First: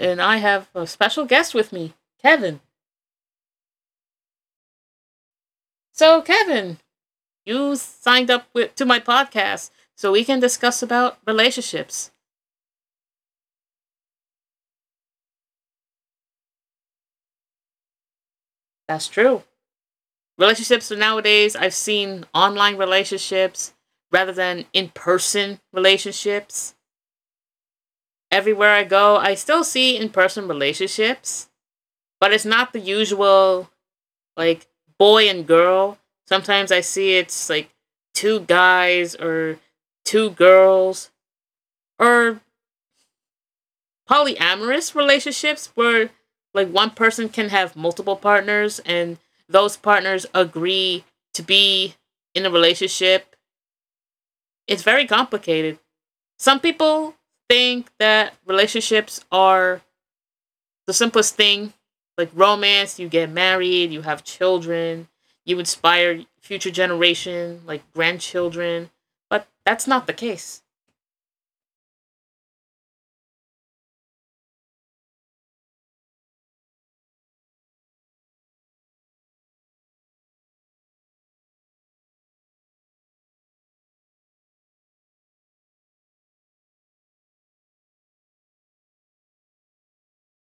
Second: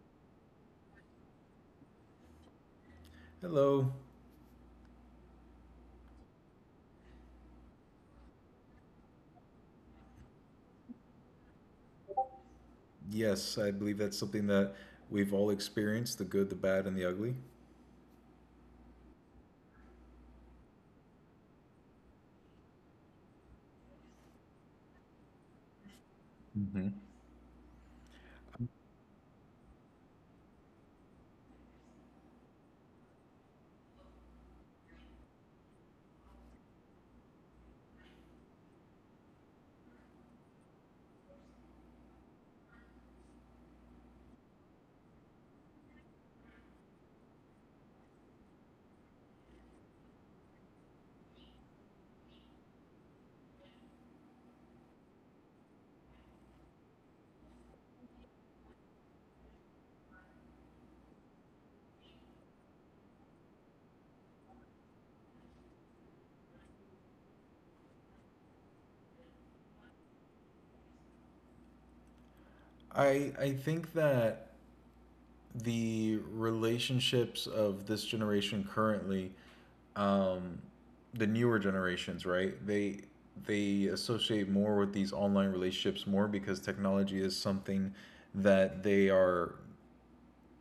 and I have a special guest with me, Kevin. Hello. So, Kevin, you signed up to my podcast so we can discuss about relationships. Yes, I believe that's something that we've all experienced, the good, the bad, and the ugly. That's true. Relationships are nowadays, I've seen online relationships rather than in person relationships. hmm Everywhere I go, I still see in person relationships, but it's not the usual like boy and girl. Sometimes I see it's like two guys or two girls or polyamorous relationships where like one person can have multiple partners and those partners agree to be in a relationship. It's very complicated. Some people think that relationships are the simplest thing like romance, you get married, you have children, you inspire future generation, like grandchildren, but that's not the case. I think that the relationships of this generation currently, the newer generations, right? They associate more with these online relationships more because technology is something that they are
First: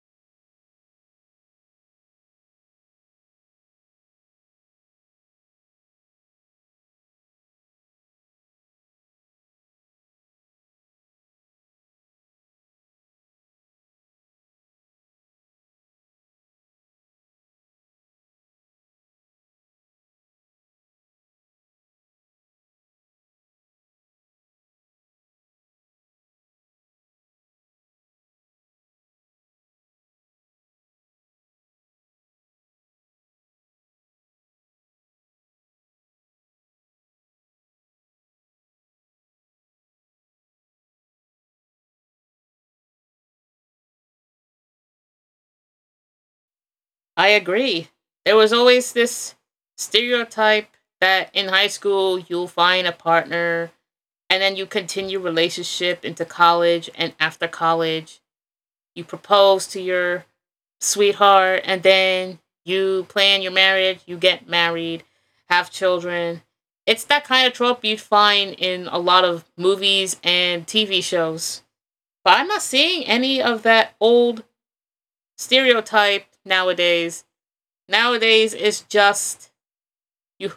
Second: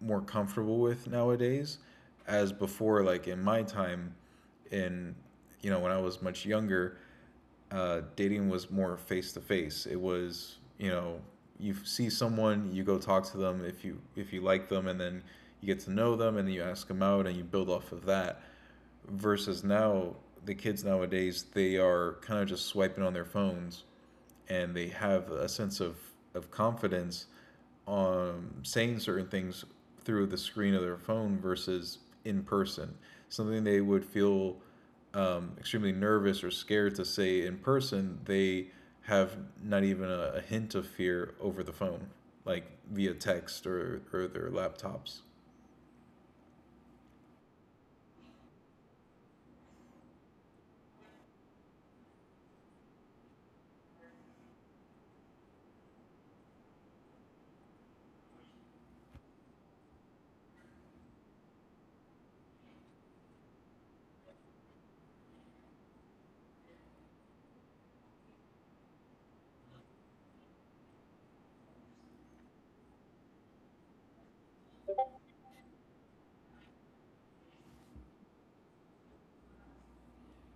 more comfortable with nowadays as before, like in my time in, when I was much younger, dating was more face to face. It was, you know, you see someone, you go talk to them if you like them, and then you get to know them, and then you ask them out and you build off of that, versus now. The kids nowadays, they are kind of just swiping on their phones, and they have a sense of confidence, saying certain things through the screen of their phone versus in person. Something they would feel extremely nervous or scared to say in person, they have not even a hint of fear over the phone, like via text, or their laptops. I agree. There was always this stereotype that in high school you'll find a partner and then you continue relationship into college and after college you propose to your sweetheart, and then you plan your marriage, you get married, have children. It's that kind of trope you'd find in a lot of movies and TV shows. But I'm not seeing any of that old stereotype nowadays. Nowadays, it's just you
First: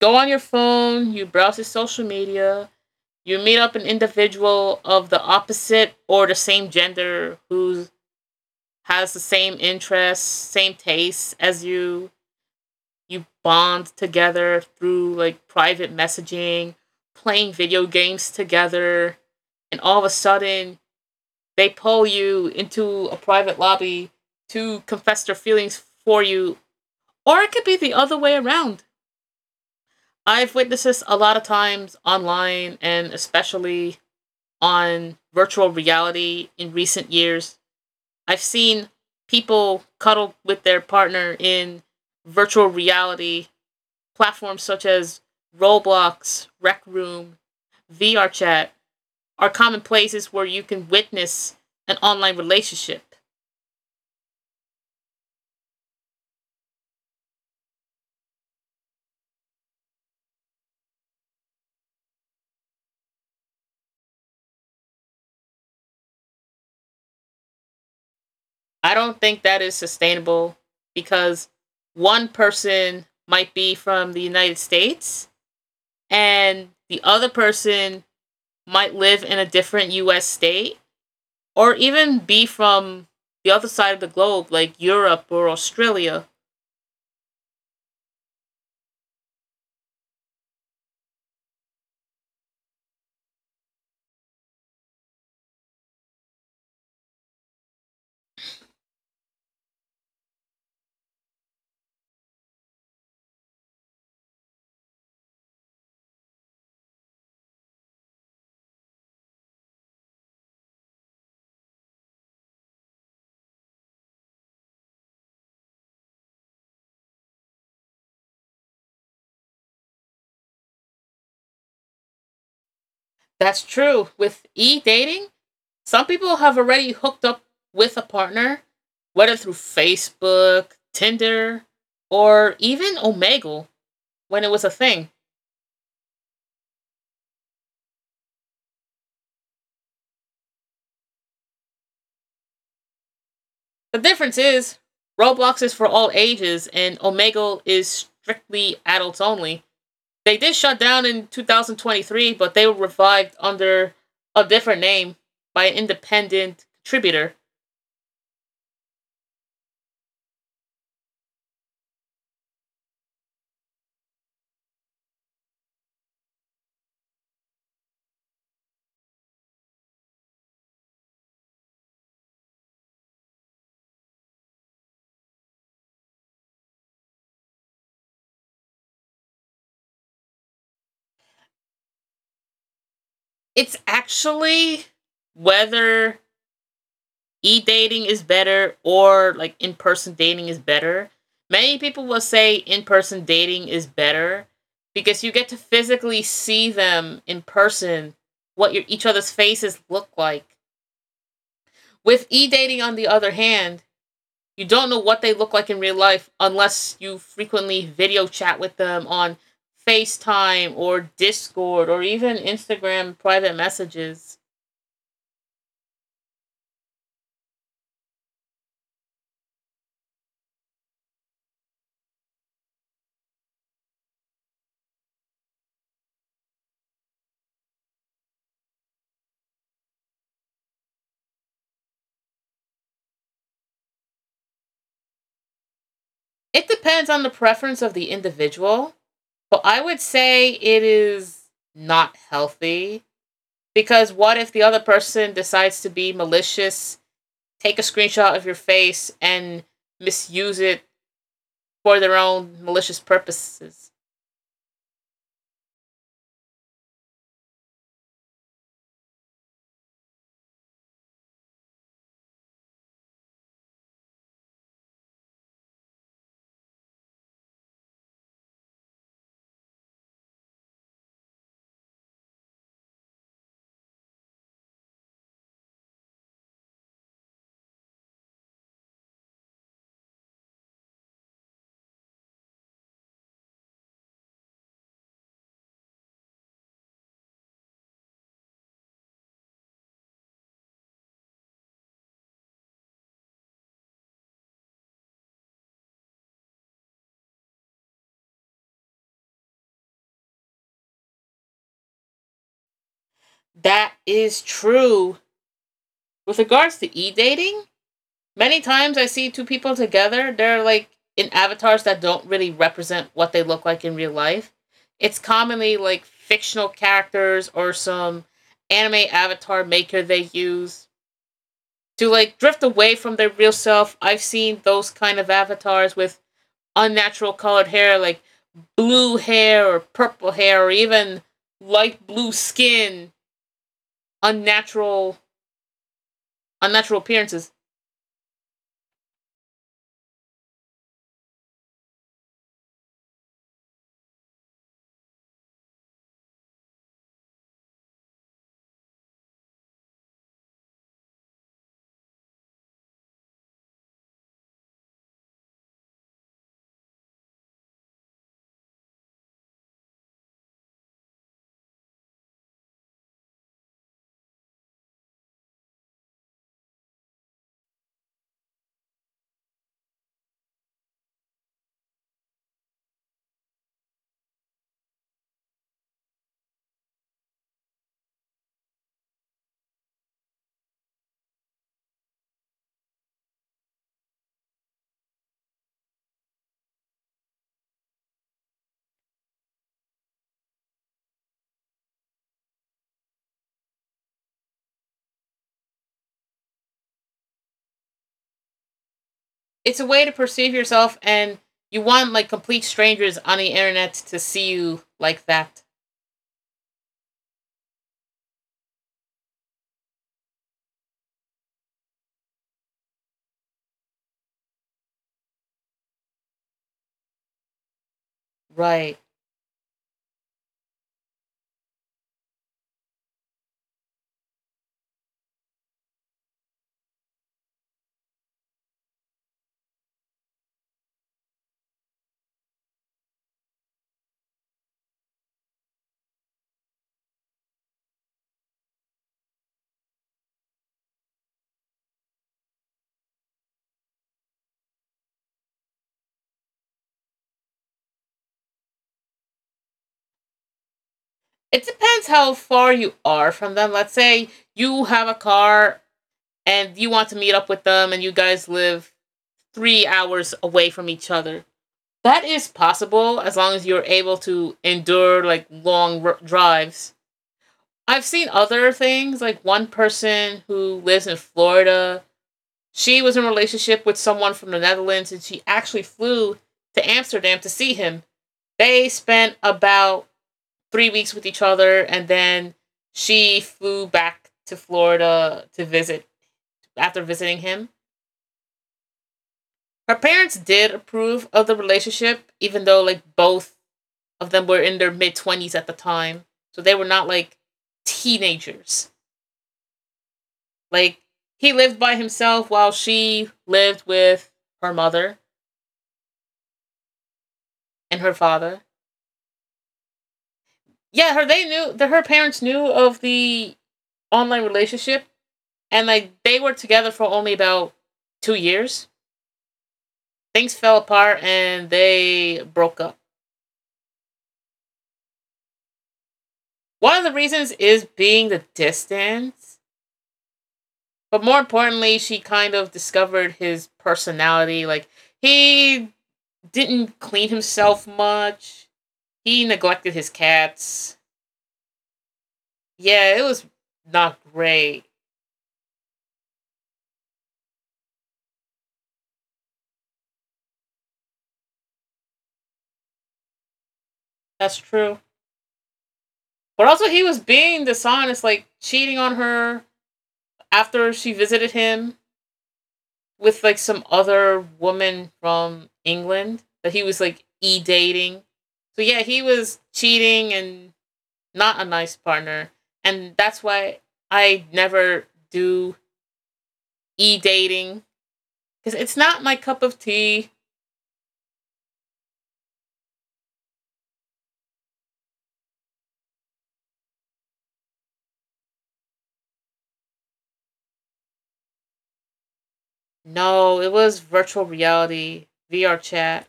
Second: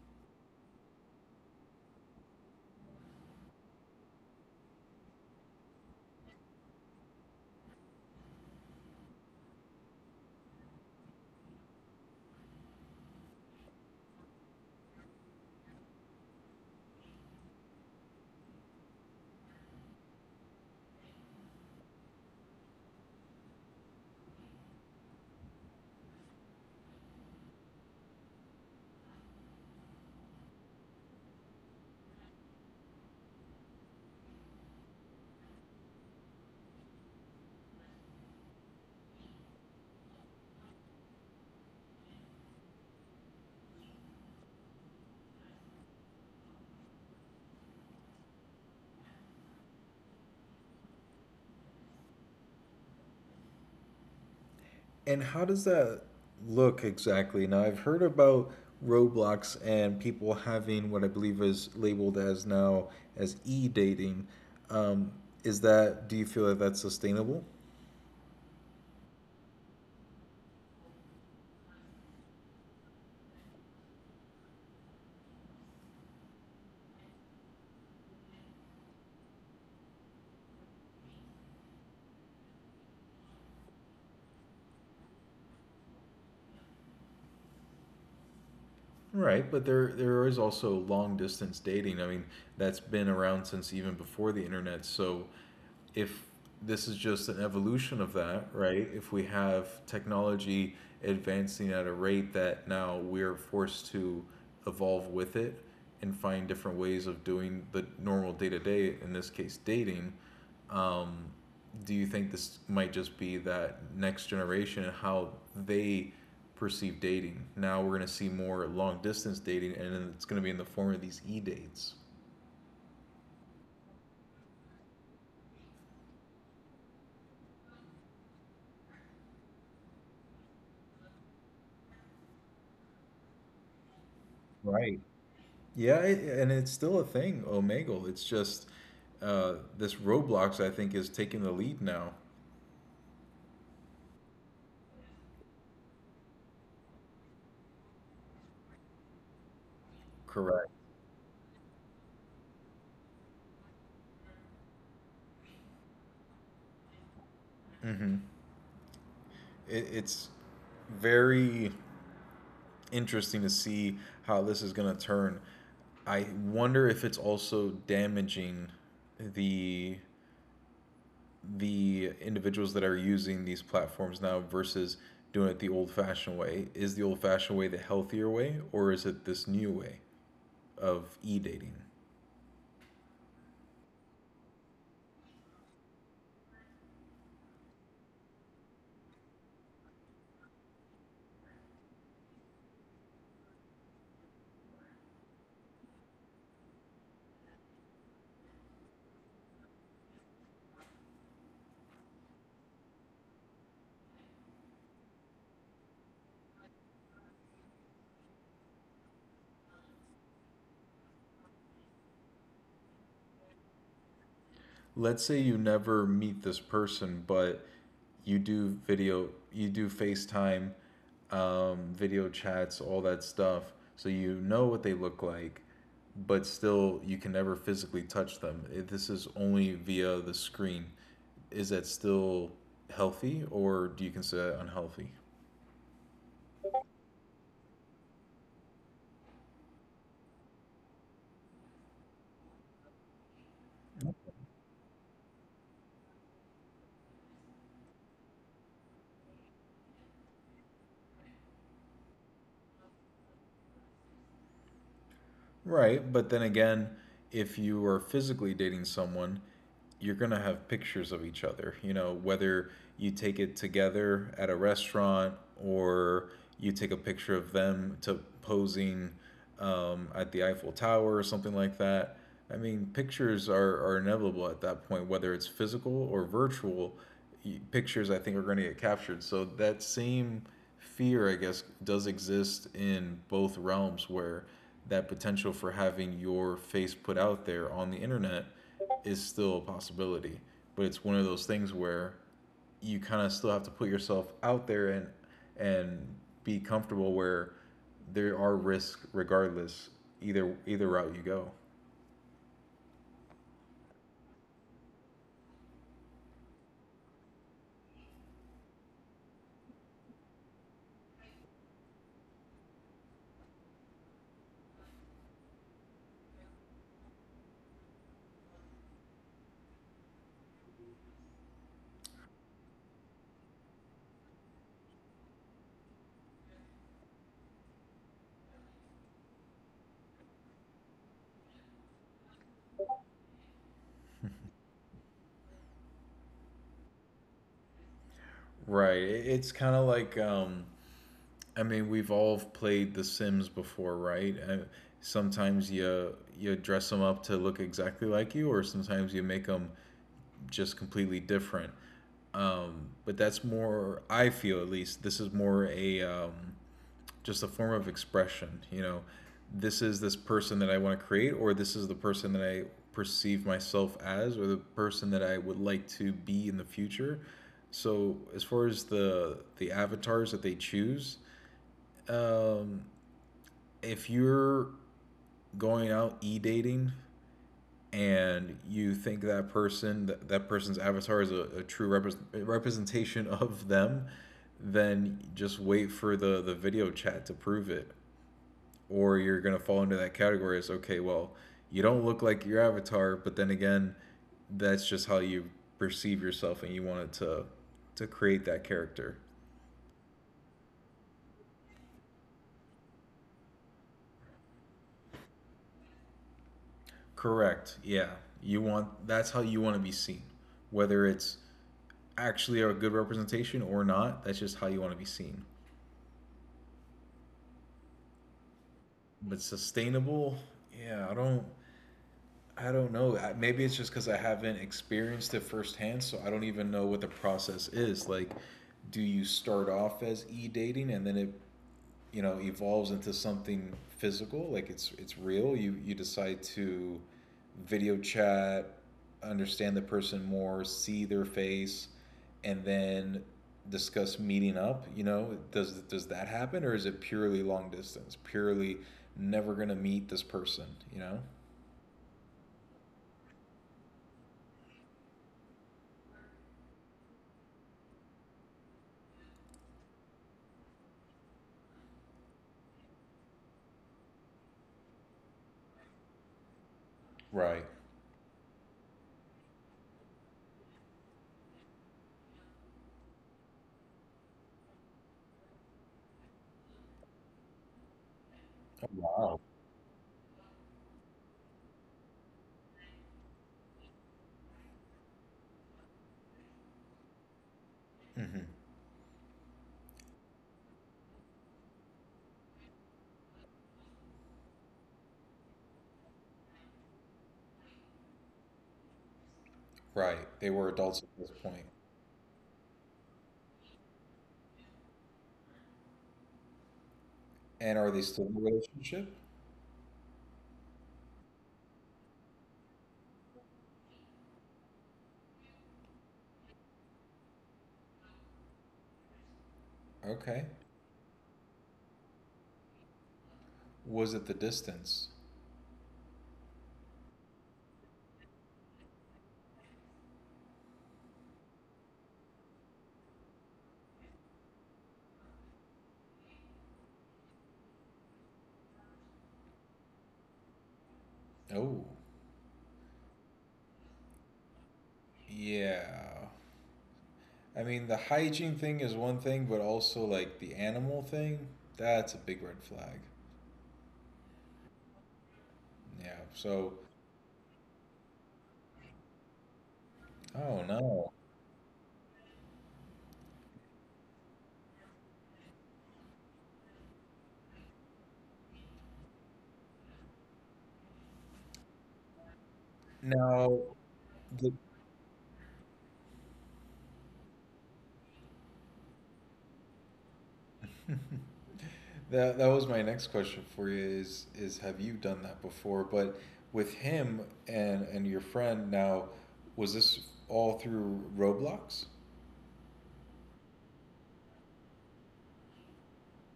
go on your phone, you browse your social media, you meet up an individual of the opposite or the same gender who has the same interests, same tastes as you, you bond together through like private messaging, playing video games together, and all of a sudden they pull you into a private lobby to confess their feelings for you, or it could be the other way around. I've witnessed this a lot of times online and especially on virtual reality in recent years. I've seen people cuddle with their partner in virtual reality. Platforms such as Roblox, Rec Room, VRChat are common places where you can witness an online relationship. And how does that look exactly? Now, I've heard about Roblox and people having what I believe is labeled as now as e-dating. Um, is that, do you feel that that's sustainable? I don't think that is sustainable because one person might be from the United States and the other person might live in a different US state or even be from the other side of the globe, like Europe or Australia. Right, but there is also long distance dating. I mean, that's been around since even before the internet. So if this is just an evolution of that, right? If we have technology advancing at a rate that now we're forced to evolve with it and find different ways of doing the normal day to day, in this case dating, um, do you think this might just be that next generation and how they perceive dating? Now we're going to see more long distance dating, and then it's going to be in the form of these e dates. That's true. With e dating, some people have already hooked up with a partner, whether through Facebook, Tinder, or even Omegle when it was a Right. thing. Yeah, it, and it's still a thing, Omegle. It's just this Roblox, I think, is taking the lead now. The difference is Roblox is for all ages and Omegle is strictly adults only. They did Correct. shut down in 2023, but they were revived under a different name by an independent contributor. hmm it's very interesting to see how this is going to turn. I wonder if it's also damaging the the individuals that are using these platforms now versus doing it the old-fashioned way. Is the old-fashioned way the healthier way, or is it this new way of e-dating? It's actually whether e dating is better or like in person dating is better. Many people will say in person dating is better because you get to physically see them in person, what each other's faces look like. With e dating, on the other hand, you don't know what they look like in real life unless you frequently video chat with them on FaceTime or Discord or even Instagram private messages. Let's say you never meet this person, but you do video, you do FaceTime, video chats, all that stuff. So you know what they look like, but still you can never physically touch them. If this is only via the screen. Is that still healthy, or do you consider that unhealthy? It depends on the preference of the individual. But I would say it is not healthy because what if the other person decides to be malicious, take a screenshot of your face, and misuse it for their own malicious purposes? Right, but then again, if you are physically dating someone, you're going to have pictures of each other, you know, whether you take it together at a restaurant or you take a picture of them to posing at the Eiffel Tower or something like that. I mean, pictures are inevitable at that point, whether it's physical or virtual. Pictures, I think, are going to get captured. So that same fear, I guess, does exist in both realms where that potential for having your face put out there on the internet is still a possibility. But it's one of those things where you kind of still have to put yourself out there and be comfortable where there are risks regardless either route you go. That is true. With regards to e dating, many times I see two people together, they're like in avatars that don't really represent what they look like in real life. It's commonly like fictional characters or some anime avatar maker they use to like drift away from their real self. I've seen those kind of avatars with unnatural colored hair, like blue hair or purple hair, or even light blue skin, unnatural, unnatural appearances. Right. It's kind of like, I mean, we've all played The Sims before, right? Sometimes you dress them up to look exactly like you, or sometimes you make them just completely different. But that's more, I feel at least, this is more a just a form of expression. You know, this is this person that I want to create, or this is the person that I perceive myself as, or the person that I would like to be in the future. So as far as the avatars that they choose, um if you're going out e dating and you think that person that person's avatar is a true representation of them, then just wait for the video chat to prove it, or you're gonna fall into that category as okay, well, you don't look like your avatar, but then again, that's just how you perceive yourself, and you wanted to create that character. It's a way to perceive yourself, and you want like complete strangers on the internet to see you like that, Correct. Yeah. You want, that's how you want to be seen. Whether it's actually are a good representation or not. That's just how you want to be seen. right? But sustainable, yeah, I don't know. Maybe it's just because I haven't experienced it firsthand, so I don't even know what the process is. Like, do you start off as e dating and then it, evolves into something physical, like it's real, you decide to video chat, understand the person more, see their face, and then discuss meeting up. Does that happen, or is it purely long distance, purely never gonna meet this person, you know It depends how far you are from them. Let's say you have a car and you want to meet up with them, and you guys live 3 hours away from each other. That is possible as long as you're able to endure like long drives. right. I've seen other things, like one person who lives in Florida. She was in a relationship with someone from the Netherlands and she actually flew to Amsterdam to see him. Oh, They spent wow. about 3 weeks with each other and then she flew back to Florida to visit after visiting him. hmm Her parents did approve of the relationship, even though like both of them were in their mid 20s at the time. So they were not like teenagers. right, they were adults Like at this he point. lived by himself while she lived with her mother And are they and her still in a father. relationship? Yeah, her they knew that her parents knew of the online relationship and like they were together for only about 2 years. Okay. Things fell apart and they broke up. Was it the distance? One of the reasons is being the distance, but more importantly, she kind of discovered his personality like he didn't clean himself much. He neglected his cats. Oh. Yeah, it was not great. Yeah. I mean, the hygiene thing is one thing, but also like the animal thing, that's a big red flag. That's true. Yeah. But So, also, he was being dishonest, like cheating on her oh after no. she visited him with like some other woman from England that he was like e dating. So, yeah, he was cheating and not a nice partner. And that's Now, why I the, never do e dating because it's not my cup of tea. that that was my next question for you, is have you done that before? But with him and your friend now, was this all through Roblox? No, it was virtual reality, VR chat,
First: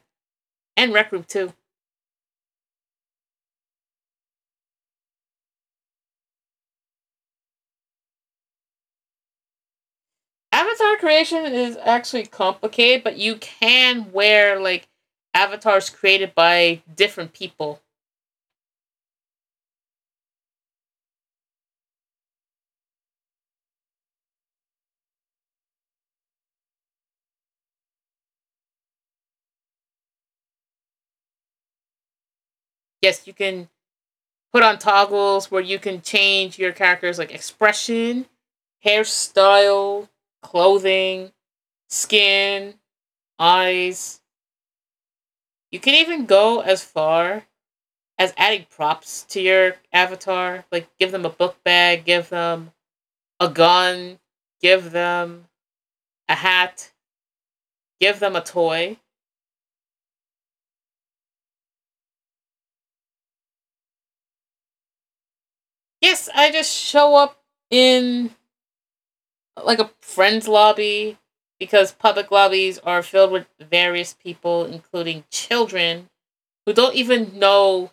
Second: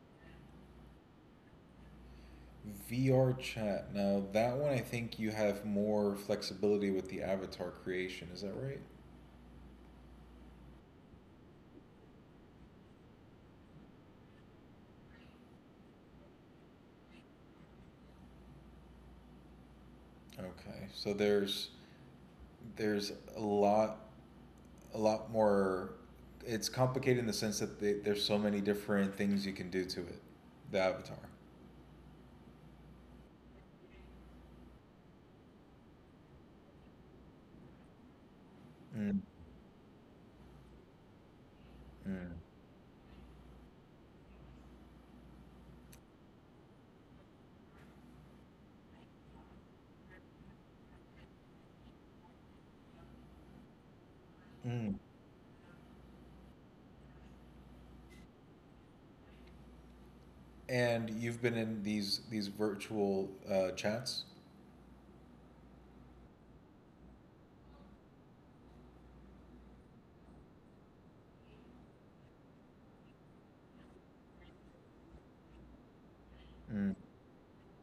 and Rec Room too. VR chat. Now, that one I think you have more flexibility with the avatar creation, is that right? Avatar creation is actually complicated, but you can wear like avatars created by different people. Okay. So there's a lot, more. It's complicated in the sense that there's so many different things you can do to it, the avatar. Yes, you can put on toggles where you can change your character's like expression, Mm, hairstyle, clothing, mm, skin, eyes. You can even go as far as adding props to your avatar, like give them a book bag, give them a gun, give mm. them a hat, give them a toy. And you've been in these virtual, chats? Yes, I just show up in like a friend's lobby because public lobbies are filled with various people, including children who don't Mm. even know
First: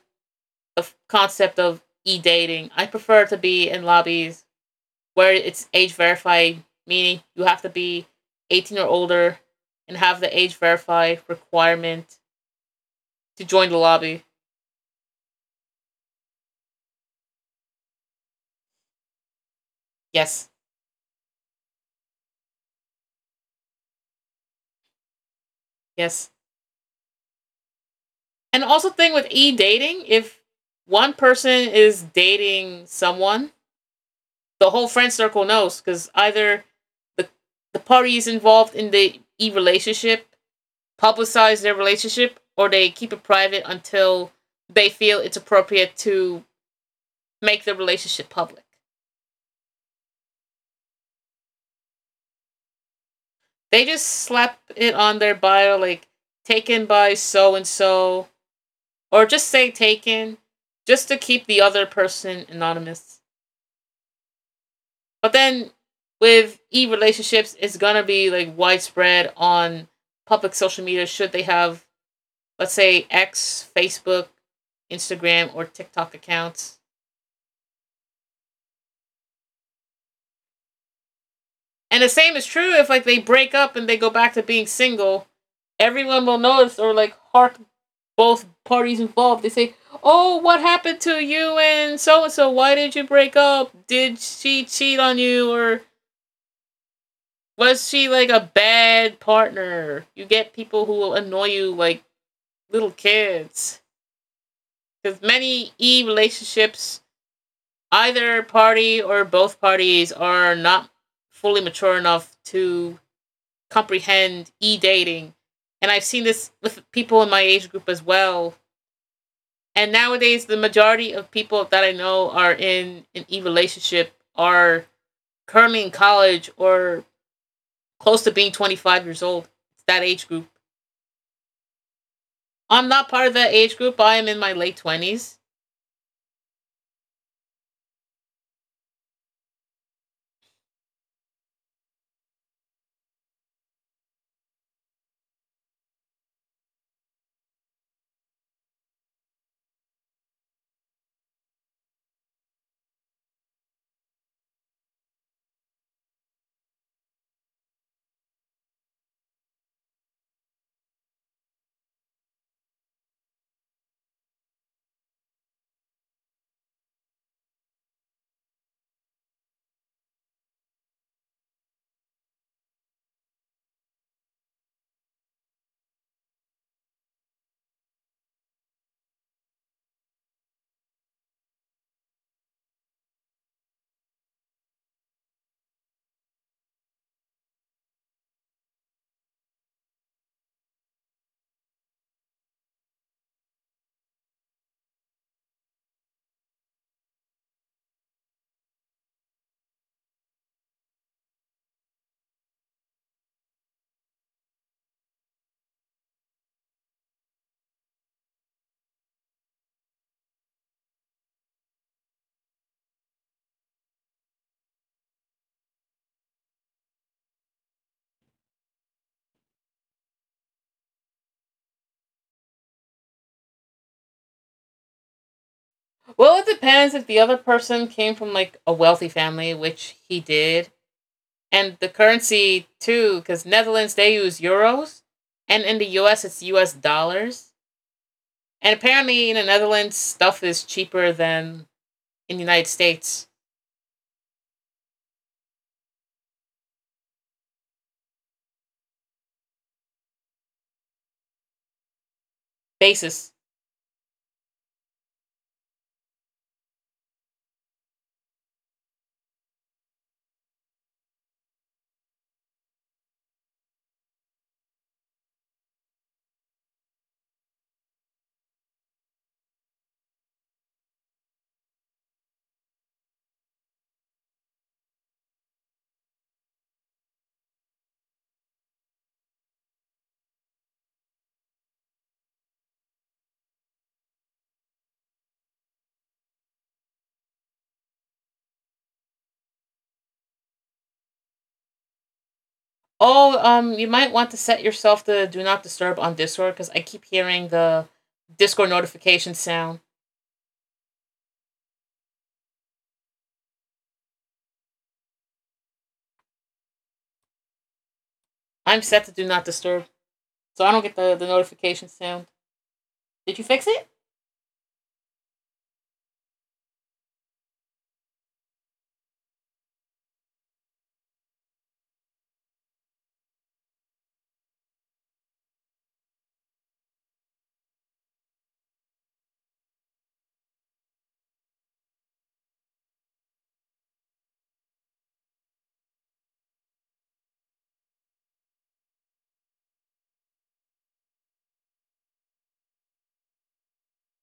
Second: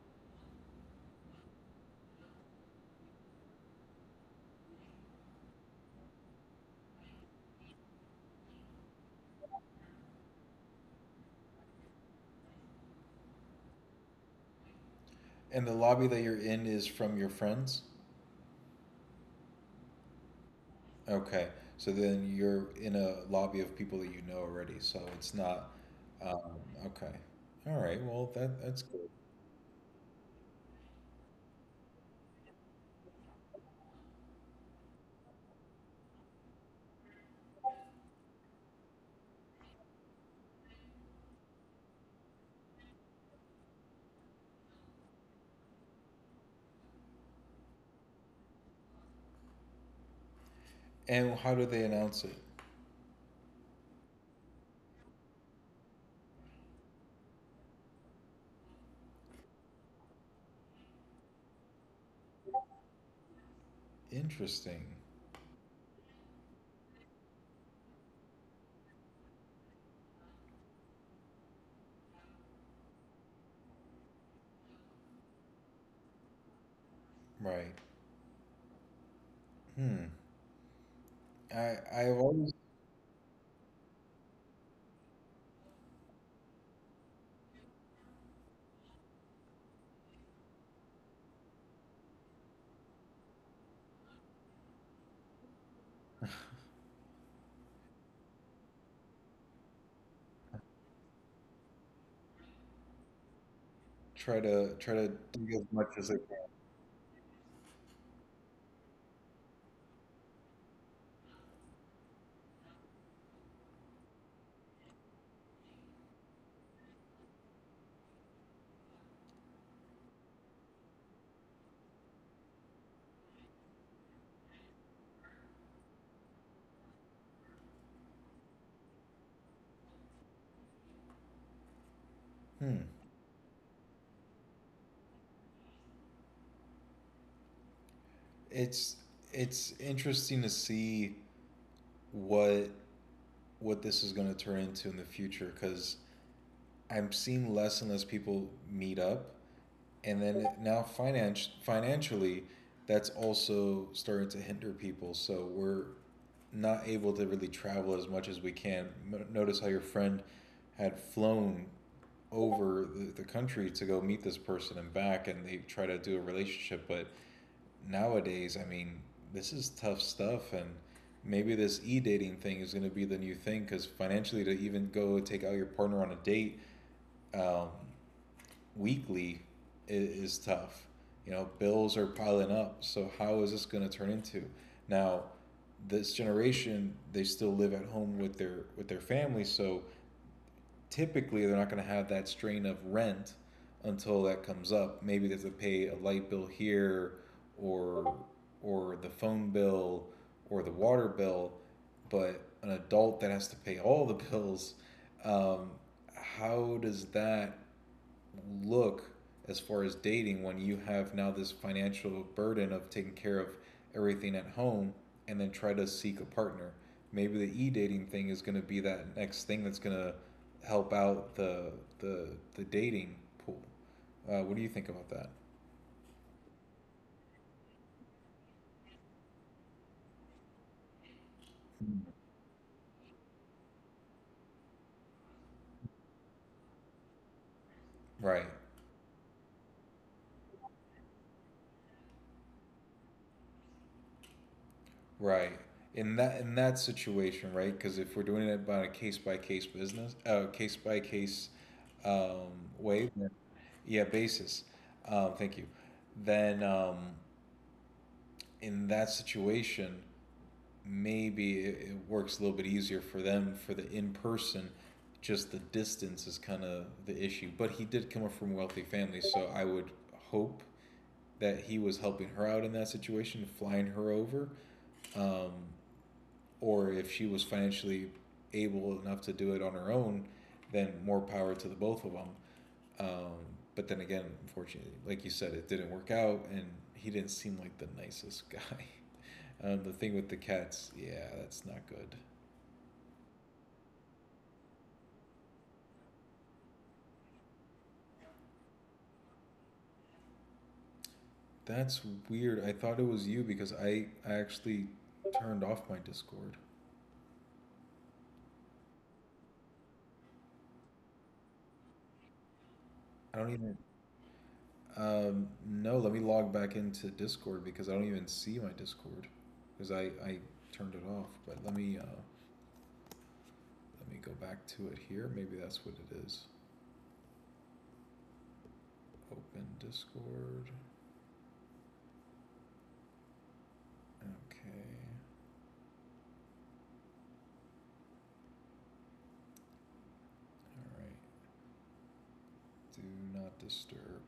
the concept of e dating. I prefer to be in lobbies where it's age verified, meaning you have to be 18 or older and have the age verified requirement to join the lobby. And the lobby that you're in is from your friends? Yes, Okay, so then you're in a lobby of people that you know already, so it's not, yes. um, okay, all right, well, that And that's also good. thing with e dating, if one person is dating someone, the whole friend circle knows because either the the parties involved in the e relationship publicize their relationship or they keep it private until they feel it's appropriate to make the relationship public. And how do they announce it? They just slap it on their bio like taken by so and so or just say taken just to keep the other person anonymous. Interesting. But then with e relationships, it's gonna be like widespread on public social media. Should they have, let's say, X, Facebook, Instagram, or TikTok accounts? Right. hmm I And the same is always true if like they break up and they go back to being single. Everyone will notice or like hark both parties involved. They say, "Oh, what happened to you and so and so? Why did you break up? Did she cheat on you or was she like a bad partner?" You get people who will annoy you like little kids. try to try to Because dig as many much E as I can. relationships, either party or both parties, are not fully mature enough to comprehend E dating. And I've seen this with people in my age group as well. And nowadays, the majority of people that I know are in an E relationship are currently in college or close to being 25 years old. It's that age group. Hmm. I'm not part of that age group. I am in my late 20s. It's it's interesting to see what what this is going to turn into in the future, because I'm seeing less and less people meet up, and then now finance financially, that's also starting to hinder people. So we're not able to really travel as much as we can. Notice how your friend had flown over the country to go meet this person and back, and they try to do a relationship. But nowadays, I mean, this is tough stuff, and maybe this e dating thing is going to be the new thing, because financially, to even go take out your partner on a date, um, weekly is tough. You know, bills are piling up. So how is this going to turn into? Now, this generation, they still live at home with their family, so typically they're not going to have that strain of rent until that comes up. Maybe they have to pay a light bill here or or the phone bill or the water bill, but an adult that has to pay all the bills, um, how does that look as far as dating when you have now this financial burden of taking care of everything at home and then try to seek a partner. Maybe the e dating thing is going to be that next thing that's going to help out the the dating pool. What do you think about that? Well, it depends if the other person came from like a wealthy family, which he did, and the currency too, because Netherlands they use euros, and in the U.S. it's U.S. dollars, Right. and apparently in the Netherlands stuff is cheaper than in the United States Right. In that situation, right? Because if we're doing it by a case by case case by case um, way, then- basis. yeah, basis. Thank you. Then, in that situation, maybe it works a little bit easier for them for the in person. Just the distance is kind of the issue. But he did come from a wealthy family, so I would hope that he was helping her out in that situation, flying her over. Um, or if she was financially able enough to do it on her own, then more power to the both of them. Um, but then again, unfortunately, like you said, it didn't work out, and he didn't seem like the nicest guy. The thing with the cats, yeah, that's not good. Oh, you might want to set yourself to do not disturb on Discord because I keep hearing the Discord notification sound. That's weird. I thought it was you because I actually turned off my Discord. I'm set to do not disturb, so I don't get the notification sound. I Did don't you fix even. it? No, let me log back into Discord because I don't even see my Discord because I turned it off. But let me. Let me go back to it here. Maybe that's what it is. Open Discord. Okay. All right. Do not disturb.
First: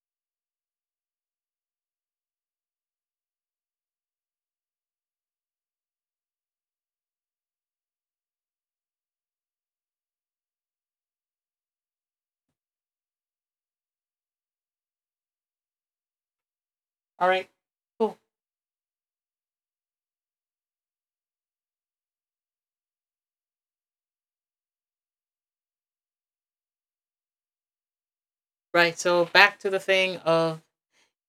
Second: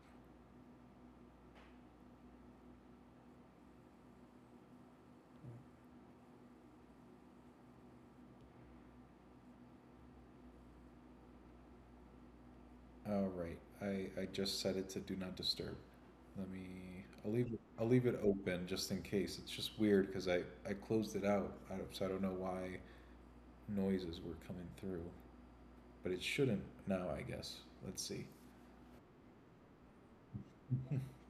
All right. I just set it to do not disturb. Let me. All I'll leave right, I'll leave it cool. open just in case. It's just weird because I closed it out, so I don't know why noises were coming through. But it shouldn't now, I guess. Let's see. Right. So back to the thing of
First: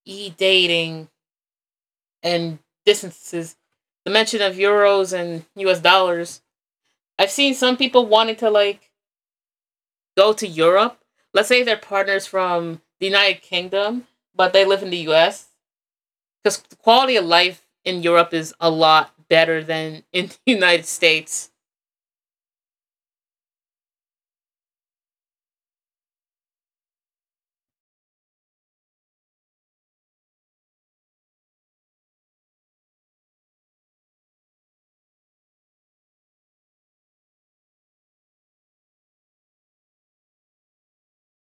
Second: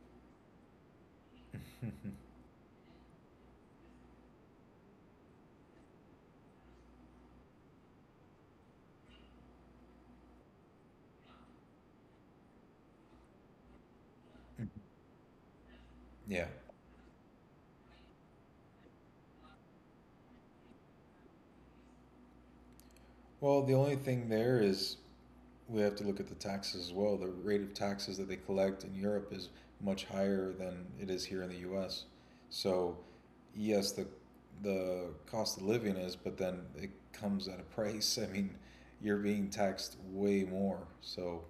e dating and distances. The mention of euros and US dollars. I've seen some people wanting to like go to Europe. Let's say their partners from the United Kingdom, but they live in the US. Yeah. Because the quality of life in Europe is a lot better than in the United States. Well, the only thing there is we have to look at the taxes as well. The rate of taxes that they collect in Europe is much higher than it is here in the U.S. So yes, the cost of living is, but then it comes at a price. I mean, you're being taxed way more. So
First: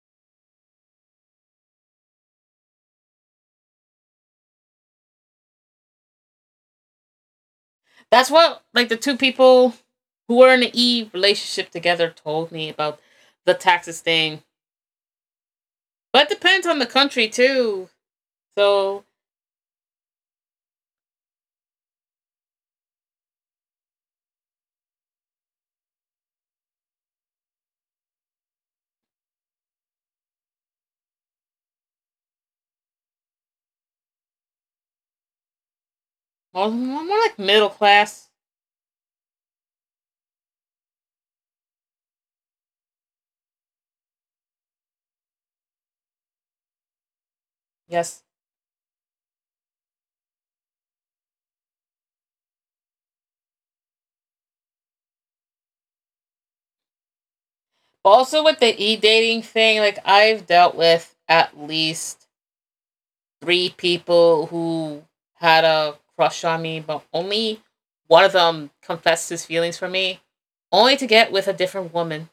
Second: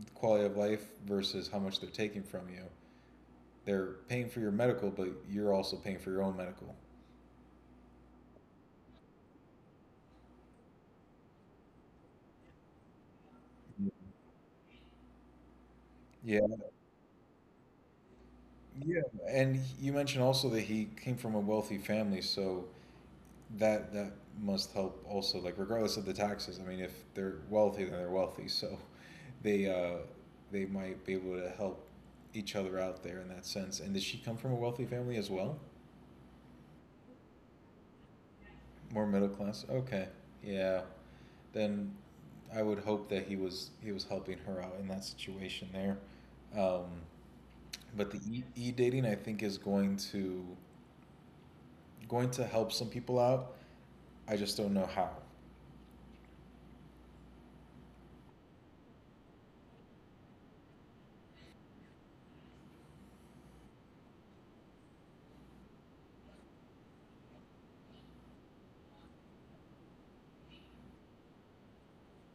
the quality of life versus how much they're taking from you. They're paying for your medical, but you're also paying for your own medical. That's what like the two people who were in an E relationship together told me about the taxes thing. But it Yeah. depends on the country too. Yeah. So And you mentioned also that he came from a wealthy family, so that must help also, like, regardless of the taxes. I mean, if they're wealthy, then they're wealthy, so they uh they might be able to help each other out there in that sense. And did she come from a wealthy family as well? More like middle class. More middle class, okay. Yeah. Then I would hope that he was helping her out in that situation there. um but the Yes. E-dating, I think, is going to help some people out. I just don't know how Also with the e dating thing, like I've dealt with at least 3 people who had a crush on me, but only one of them confessed his feelings for me, only to get with a different woman.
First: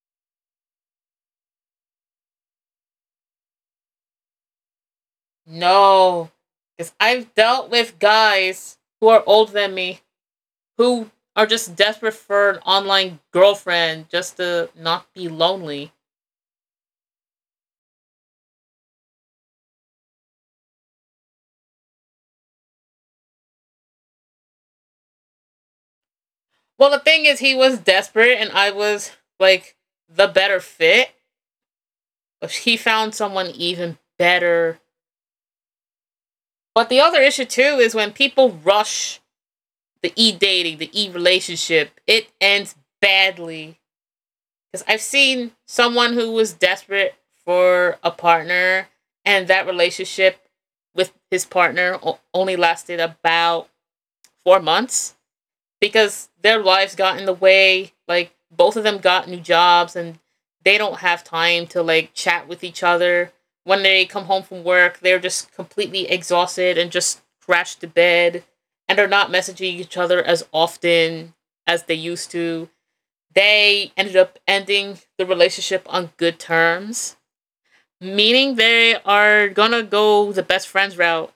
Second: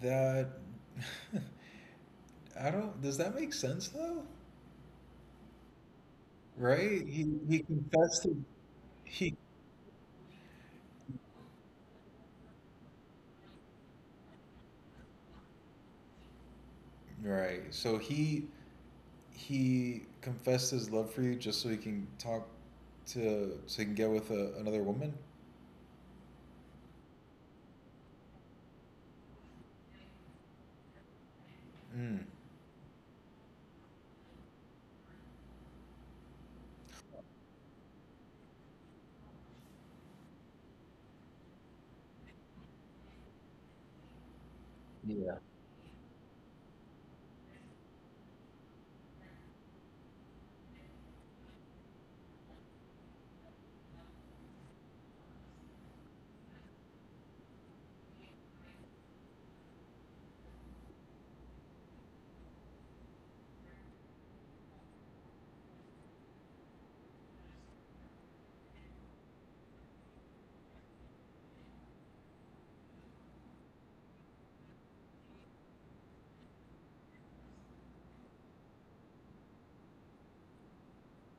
that. I don't. Does that make sense though? No, because Right? He I've he dealt with confessed. To, guys who are he older than me who are just desperate for an online girlfriend just to not be lonely. right. So he confessed his love for you just so he can talk to so he can get with a, another woman. Well, the thing is, he was desperate, and I was like the better fit. Mm. But he found someone even better. But the other issue too is when people rush the e dating, the e relationship, it ends badly. Because I've Yeah. seen someone who was desperate for a partner, and that relationship with his partner only lasted about 4 months, because their lives got in the way. Both of them got new jobs and they don't have time to chat with each other. When they come home from work, they're just completely exhausted and just crashed to bed and are not messaging each other as often as they used to. They ended up ending the relationship on good terms, meaning they are gonna go the best friends route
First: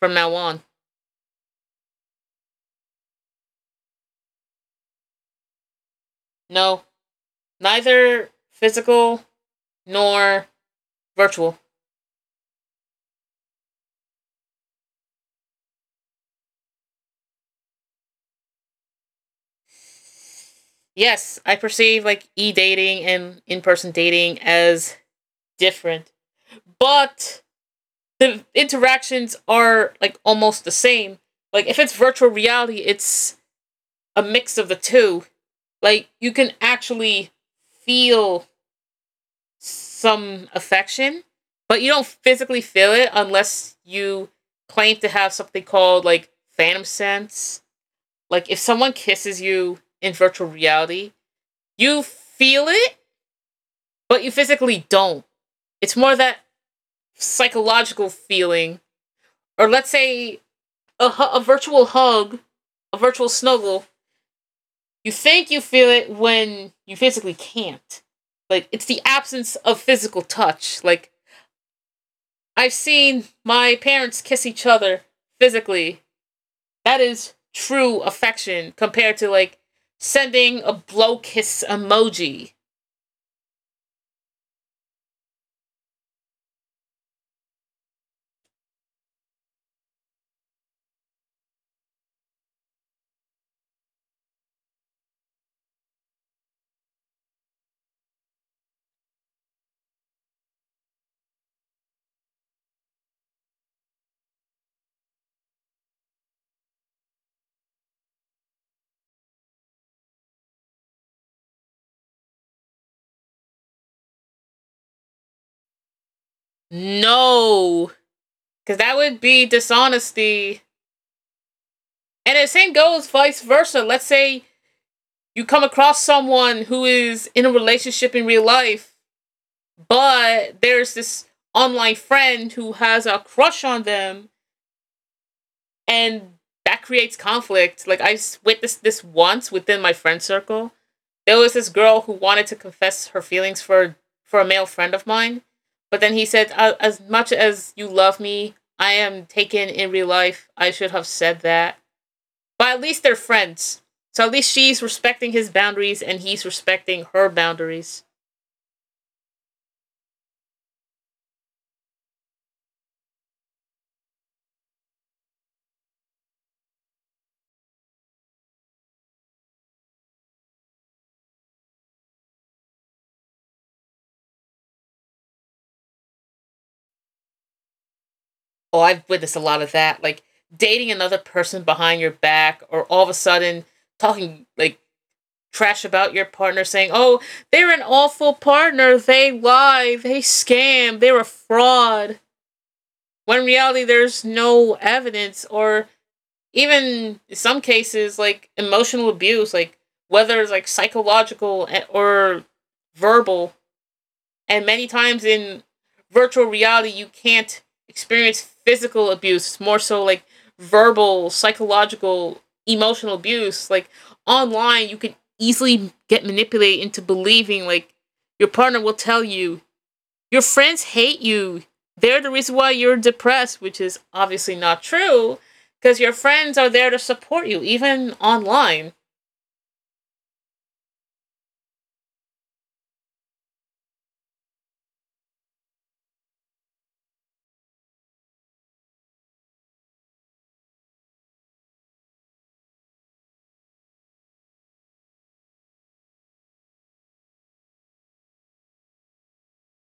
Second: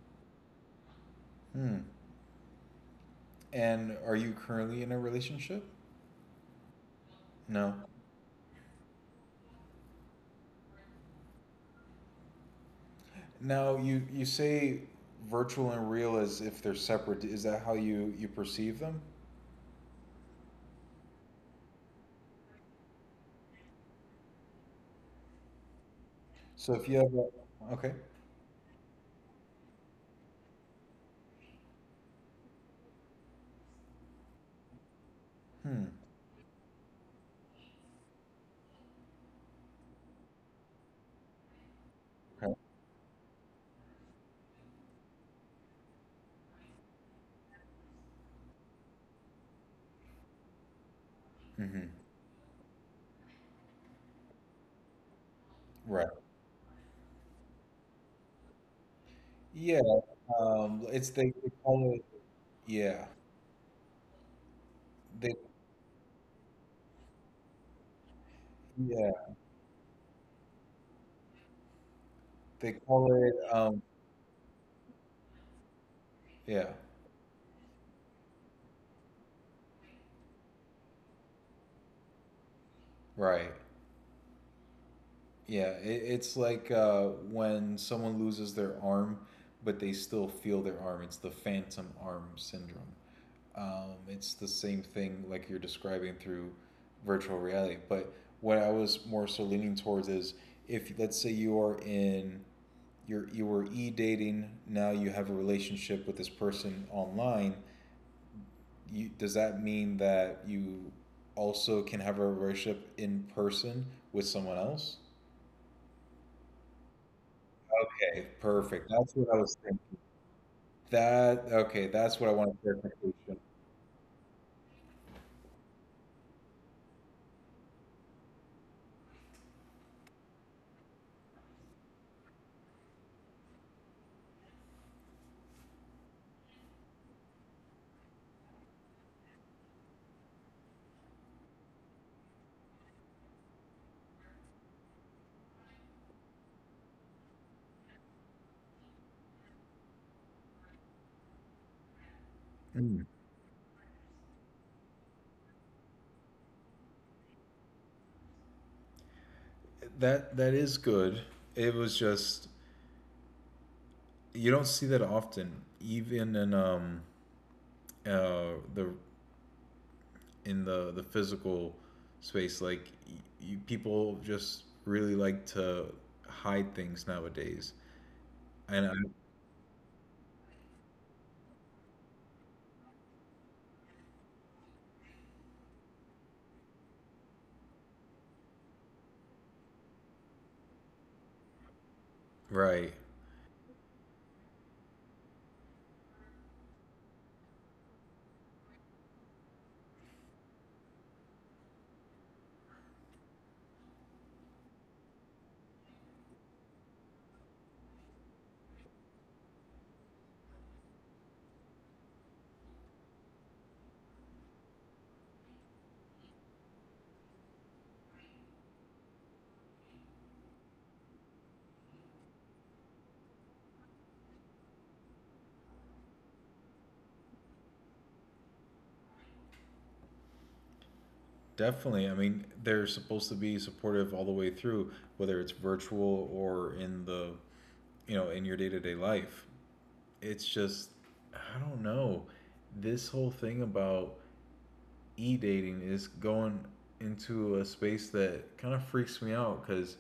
from now on. Hmm. And are you currently in a relationship? No, No. neither physical nor virtual. Now you say virtual and real as if they're separate. Is that how you perceive them? Yes, I perceive e dating and in person dating as different, So if you have but a, okay. the interactions are almost the same. Like if it's virtual reality, it's a mix of the two. Hmm. Like you can actually feel some affection, but you don't Okay. physically feel it unless you claim to have something called phantom sense. Like if someone kisses you in virtual reality, Hmm. you feel it but you physically don't. It's Right. more that psychological feeling, or Yeah. let's say It's a they virtual call it. hug, a Yeah. virtual snuggle. You they think you feel it when you physically can't. Like, it's the Yeah, absence of physical touch. Like, I've they call seen it. my parents kiss each other physically. Yeah. That is true affection compared to, like, sending a blow kiss emoji. Right. Yeah, it's like when someone loses their arm but they still feel their arm. It's the phantom arm syndrome. It's the same thing like you're describing through virtual reality. But what I was more so leaning towards is, if let's say you are in, you were e-dating, now you have a relationship with this person online. Does that mean that you also can have a worship in person with someone else? No, Okay, because perfect. that That's would what I be was thinking. dishonesty. That, okay, that's what And I the wanted same goes vice clarification. versa. Let's say you come across someone who is in a relationship in real life, but there's this online friend who has a crush on them, and that creates conflict. Like I witnessed this once within my friend circle. There was this girl who wanted to confess her feelings for a male friend of mine, but then he said, "As much as you love me, I am taken in real life. I should have said that." But at least Mm. they're friends. So at least she's respecting his boundaries and he's respecting her boundaries. That, that is good. It was just, you don't see that often, even in the, in the physical space. People just really like to hide things nowadays. Oh, And I, I've witnessed a lot of that. Like dating another person behind your back or all of a sudden talking like trash about your partner saying, "Oh, they're an awful partner. They lie, they scam, they're a fraud." right. When in reality there's no evidence, or even in some cases like emotional abuse, like whether it's like psychological, eh, or verbal. And many times in virtual reality, you can't experience physical abuse. It's more so like verbal, psychological, emotional abuse. Like online, you can easily get manipulated into believing like your partner will tell you your friends hate you. They're the reason why you're depressed, which is obviously not true because your friends are there to support you even online. Definitely. I mean, they're supposed to be supportive all the way through, whether it's virtual or in the, you know, in your day to day life. It's just, I don't know. This whole thing about e dating is going into a space that kind of freaks me out, because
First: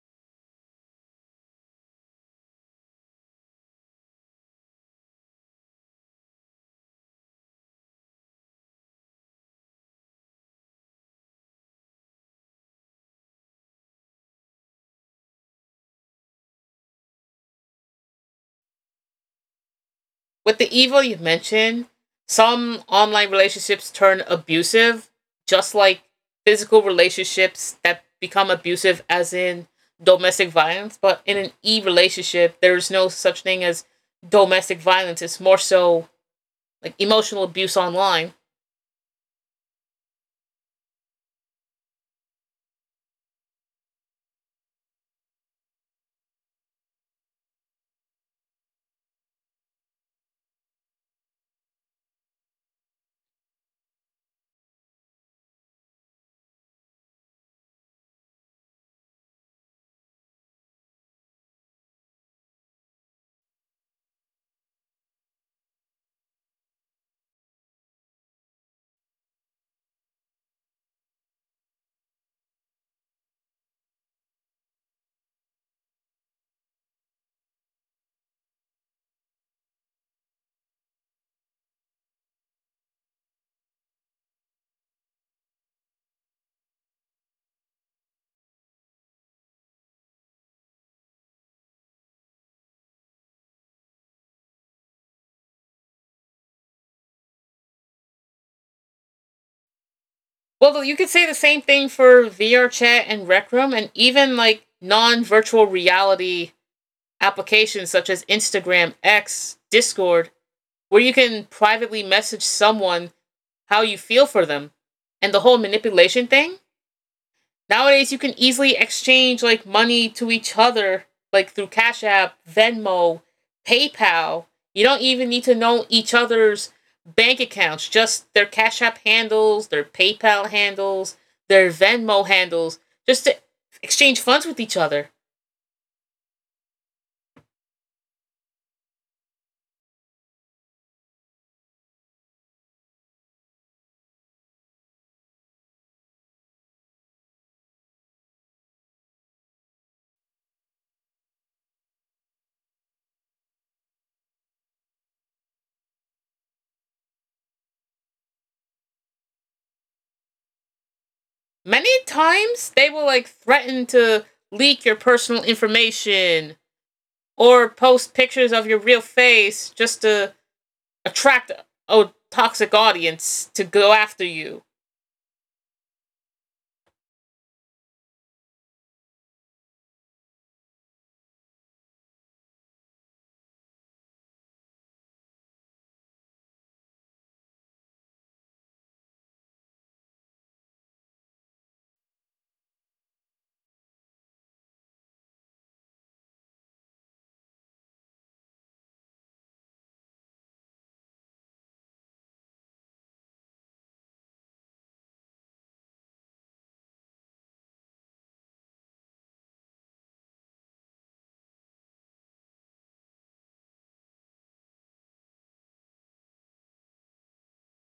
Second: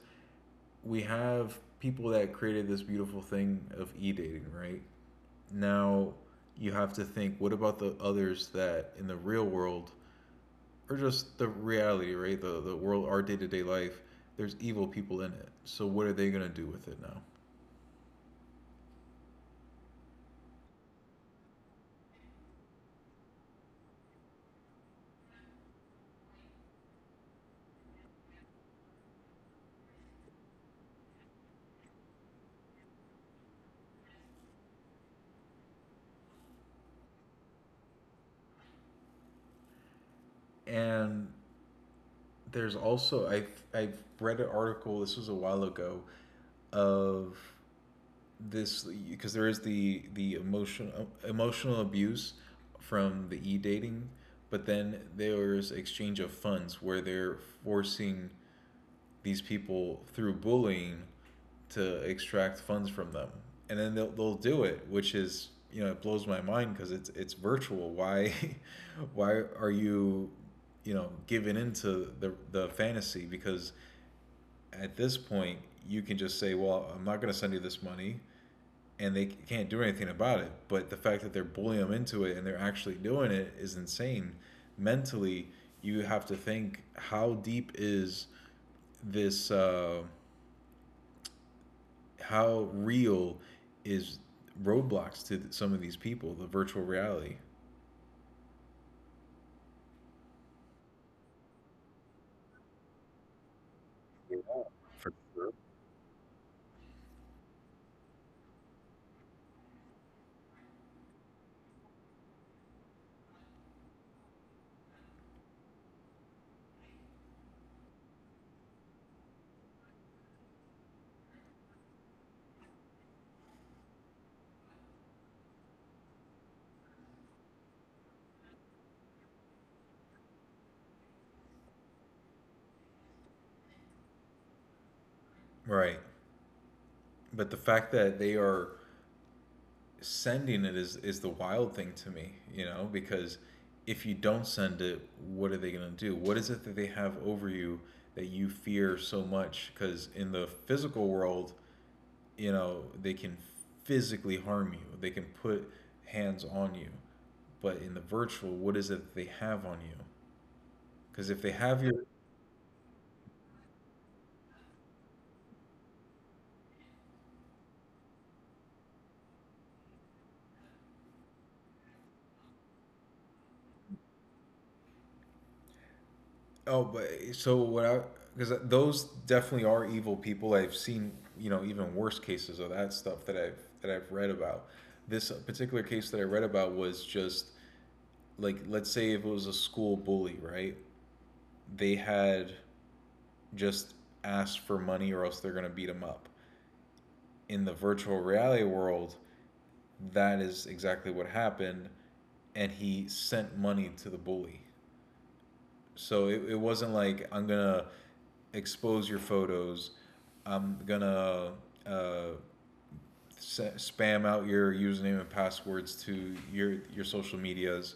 we have people that created this beautiful thing of e dating, right? Now you have to think, what about the others that in the real world, or just the reality, right? The world, our day to day life. There's evil people in it. So what are they gonna do with it now? With the evil you have mentioned, some online relationships turn abusive, just like physical relationships that become abusive, as in domestic violence. But in an e relationship, there is no such thing as domestic violence. It's more so like emotional abuse online. And there's also I've read an article. This was a while ago, of this, because there is the emotional abuse from the e dating, but then there's exchange of funds where they're forcing these people through bullying to extract funds from them, and then they'll do it, which is, you know, it blows my mind because it's virtual. Why why are you, you know, giving into the fantasy? Because at this point you can just say, well, I'm not going to send you this money. And they can't do anything about it. But the fact that they're bullying them into it and they're actually doing it is insane. Mentally, you have to think, how deep is this how real is roadblocks to some of these people, the virtual reality. Well, you could say the same thing for VR chat and Rec Room, and even like For non sure. virtual reality applications such as Instagram, X, Discord, where you can privately message someone how you feel for them and the whole manipulation thing. Nowadays, you can easily exchange like money to each other, like through Cash App, Venmo, PayPal. You don't even need to know each other's bank accounts, just their Cash App handles, their PayPal handles, their Venmo handles, just to exchange funds with each other. Right, but the fact that they are sending it is the wild thing to me, you know, because if you don't send it, what are they going to do? What is it that they have over you that you fear so much? Because in the physical world, you know, they can physically harm you, they can put hands on you. But in the virtual, what is it that they have on you? Because if they have Many your. times they will like threaten to leak your personal information or post pictures of your real face just to attract a toxic audience to go after you. Oh, but so what I because those definitely are evil people. I've seen, you know, even worse cases of that stuff that I've read about. This particular case that I read about was just like, let's say if it was a school bully, right? They had just asked for money or else they're gonna beat them up. In the virtual reality world, that is exactly what happened, and he sent money to the bully. So it wasn't like, I'm gonna expose your photos. I'm gonna uh, spam out your username and passwords to your social medias.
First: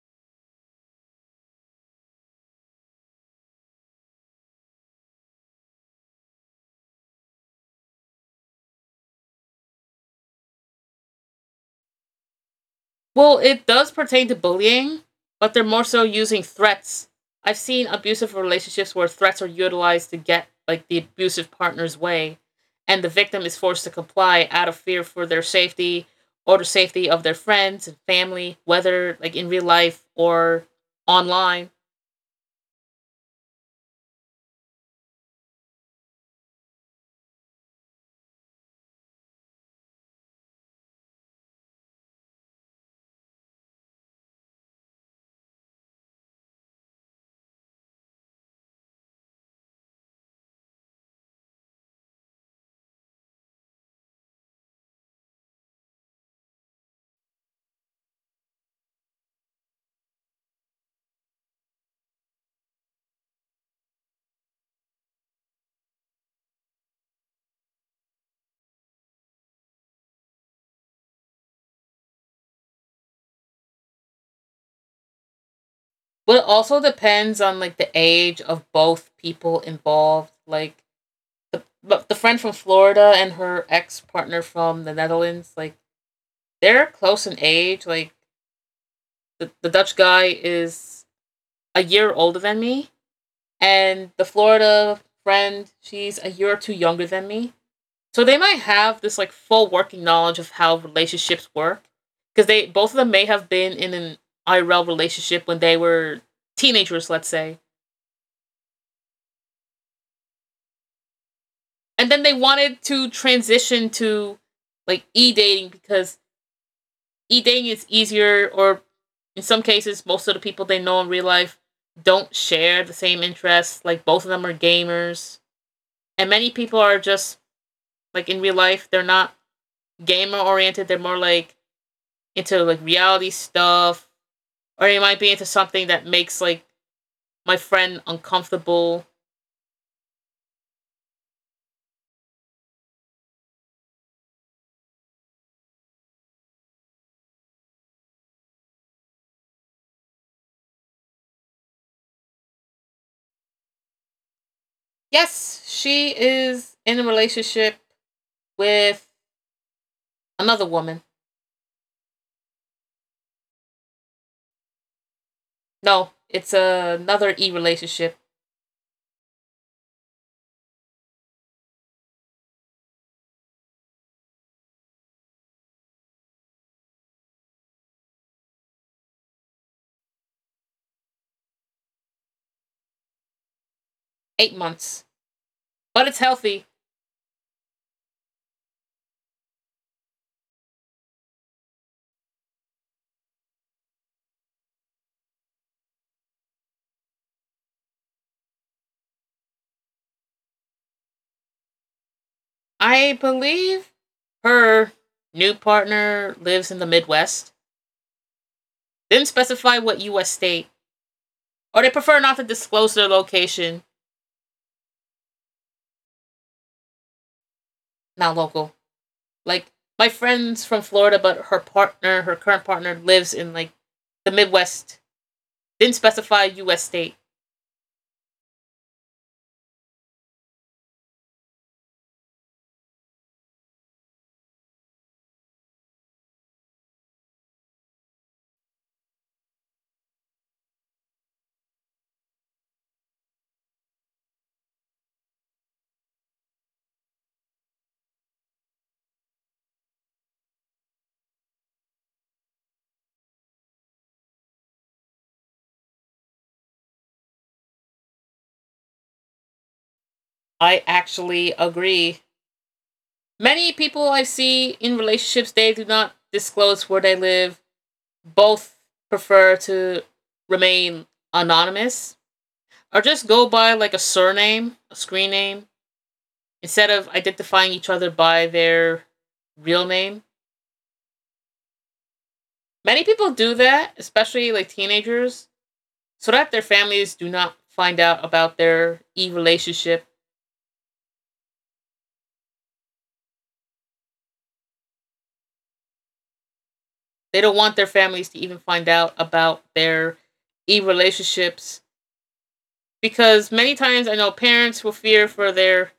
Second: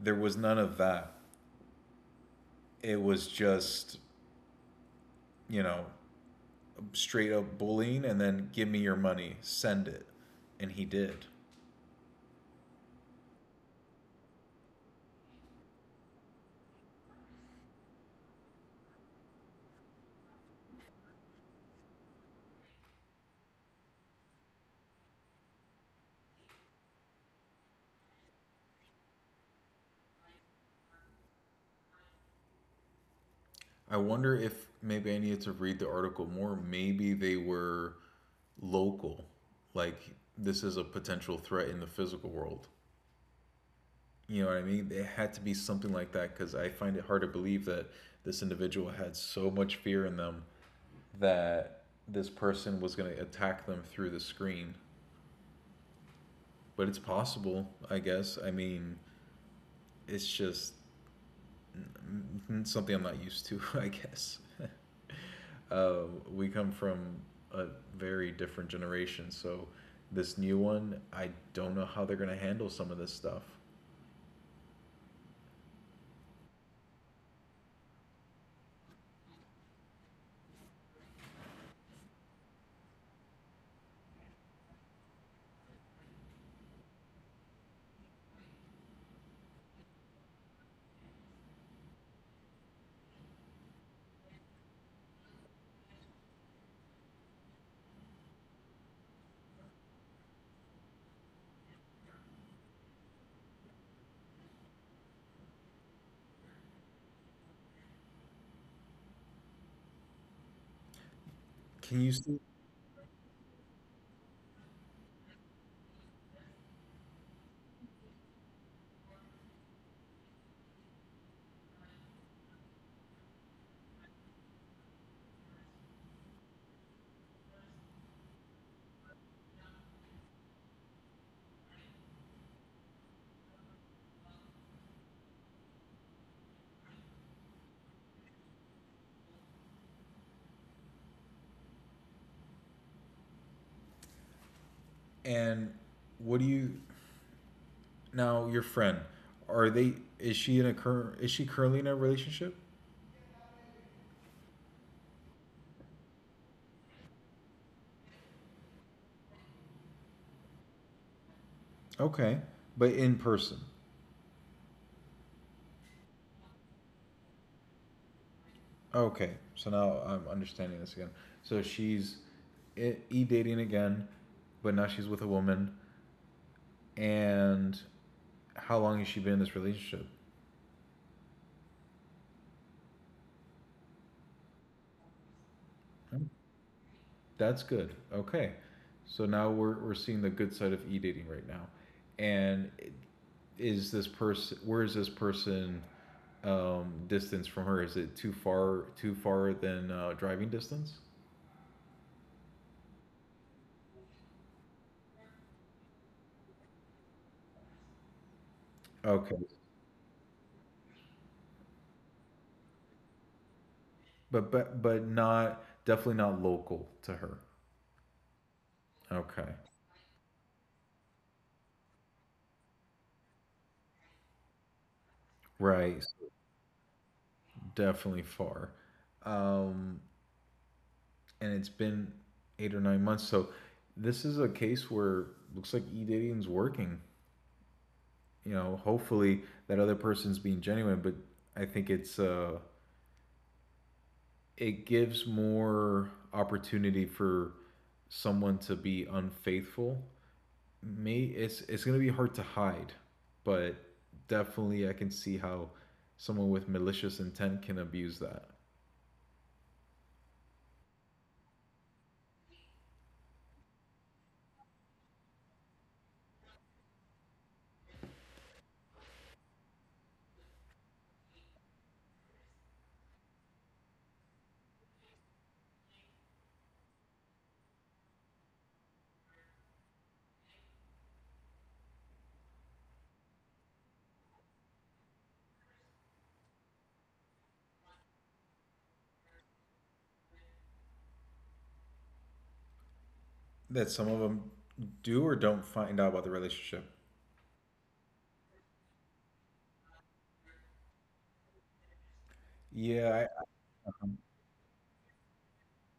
There was none of that. It was just, you know, straight up bullying and then, give me your money, send it, and he did. Well, it does pertain to bullying, but they're more so using threats. I've seen abusive relationships where threats are utilized to get like the abusive partner's way, and the victim is forced to comply out of fear for their safety or the safety of their friends and family, whether like in real life or online. I wonder if maybe I needed to read the article more. Maybe they were local, like, this is a potential threat in the physical world. You know what I mean? It had to be something like that, because I find it hard to believe that this individual had so much fear in them that this person was going to attack them through the screen. But it's possible, I guess. I mean, it's just something I'm not used to, I guess. uh, we come from a very different generation, so this new one, I don't know how they're going to handle some of this stuff. But it also depends on like the age of both people involved. Like the friend from Florida and her ex partner from the Netherlands, like they're close in age. Like the Dutch guy is a year older than me, and the Florida friend, she's a year or two younger than me. So they might have this like full working knowledge of how relationships work, because they both of them may have been in an IRL relationship when they were teenagers, let's say, Can and you then they see? wanted to transition to like e dating because e dating is easier, or in some cases, most of the people they know in real life don't share the same interests. Like both of them are gamers, and many people are just like in real life they're not gamer oriented. They're more like into like reality stuff, or they might be into something that makes like my friend uncomfortable. And what do you Now, your friend, are they? Is she in a cur? Is she currently in a relationship? Yes, she is in a relationship with another woman. Okay, but in person. No, it's another e relationship. Okay, so now I'm understanding this again. So she's e dating again, but now she's with a woman. And how long has she been in this relationship? 8 months, but it's healthy. That's good. Okay. So now we're seeing the good side of e-dating right now. And is this person, where is this person distance from her? Is it too far, than driving distance? I believe her new partner lives in the Midwest. Didn't Okay. specify what U.S. state, or they prefer not to disclose their location. But but not, definitely not local to her. Not local. Okay. Like my friend's from Florida, but her partner, her current partner, lives in like the Midwest. Didn't Right. specify U.S. state. Definitely far. Um and it's been 8 or 9 months. So this is a case where looks like e-dating's working. You know, hopefully that other person's being genuine, but I think it's it gives more opportunity for someone to be unfaithful. Me, it's going to be hard to hide, but definitely I can see how someone with malicious intent can abuse that. I actually agree. Many people I see in relationships, they do not disclose where they live. Both prefer to remain anonymous or just go by like a surname, a screen name, instead of identifying each other by their real name. Many people do that, especially like teenagers, so that their families do not find out about their e relationship. That some of them do or don't find out about the relationship. They don't want their families to even find out about their e relationships Yeah. because many times I know parents will fear for their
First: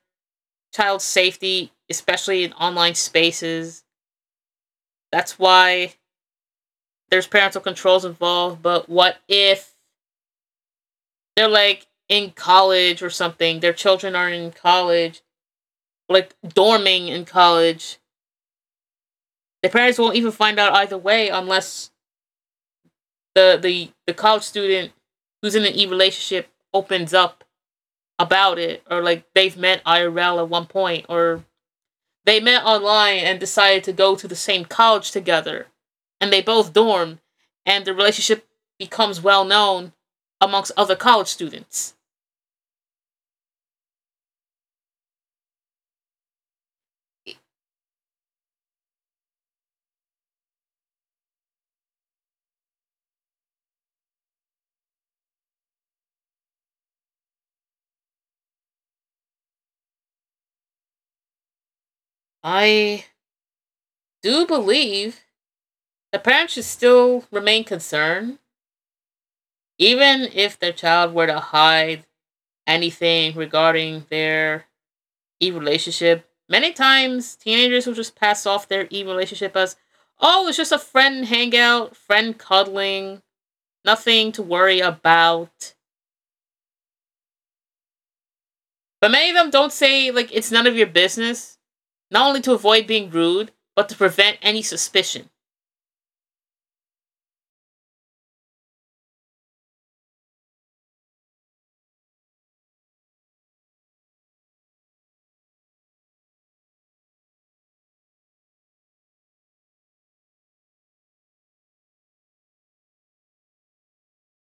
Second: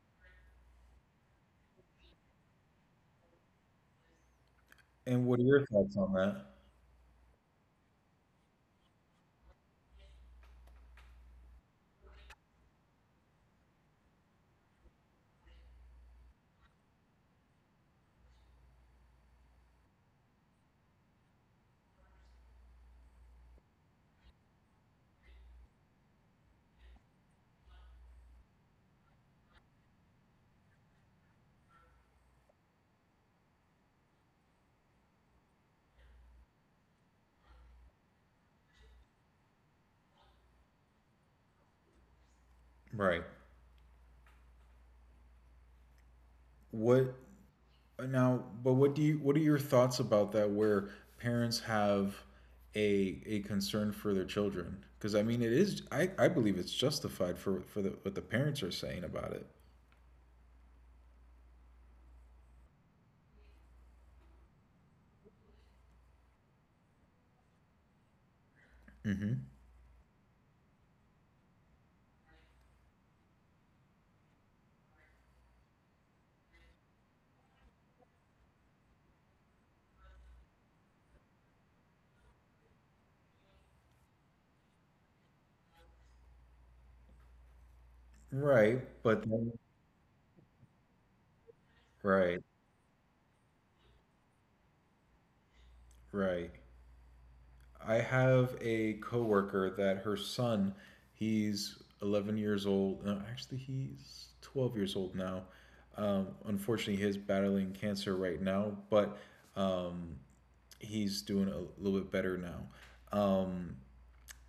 child's safety, especially in online spaces. And That's what are your why thoughts on that? there's parental controls involved, but what if they're like in college or something. Their children are in college, like dorming in college. Their parents won't even find out either way unless the college student who's in an e relationship opens up about it, or like they've met IRL at one point, or they met online and decided to go to the same college together and they both dorm and the relationship becomes well known amongst other college students. Right. what Now, but what are your thoughts about that, where parents have a concern for their children? Because, I mean, it is, I believe it's justified for the, what the parents are saying about it. I do believe the parents should still remain concerned, Hmm. even if their child were to hide anything regarding their evil relationship. Many times, teenagers will just pass off their evil relationship as, oh, it's just a friend hangout, friend cuddling, nothing to worry about. Right, But but many of them then, don't say, like, it's none of your business, not only right. to avoid being rude, but to prevent any suspicion. Right. I have a coworker that her son, he's 11 years old. No, actually, he's 12 years old now. Unfortunately, he's battling cancer right now, but um, he's doing a little bit better now.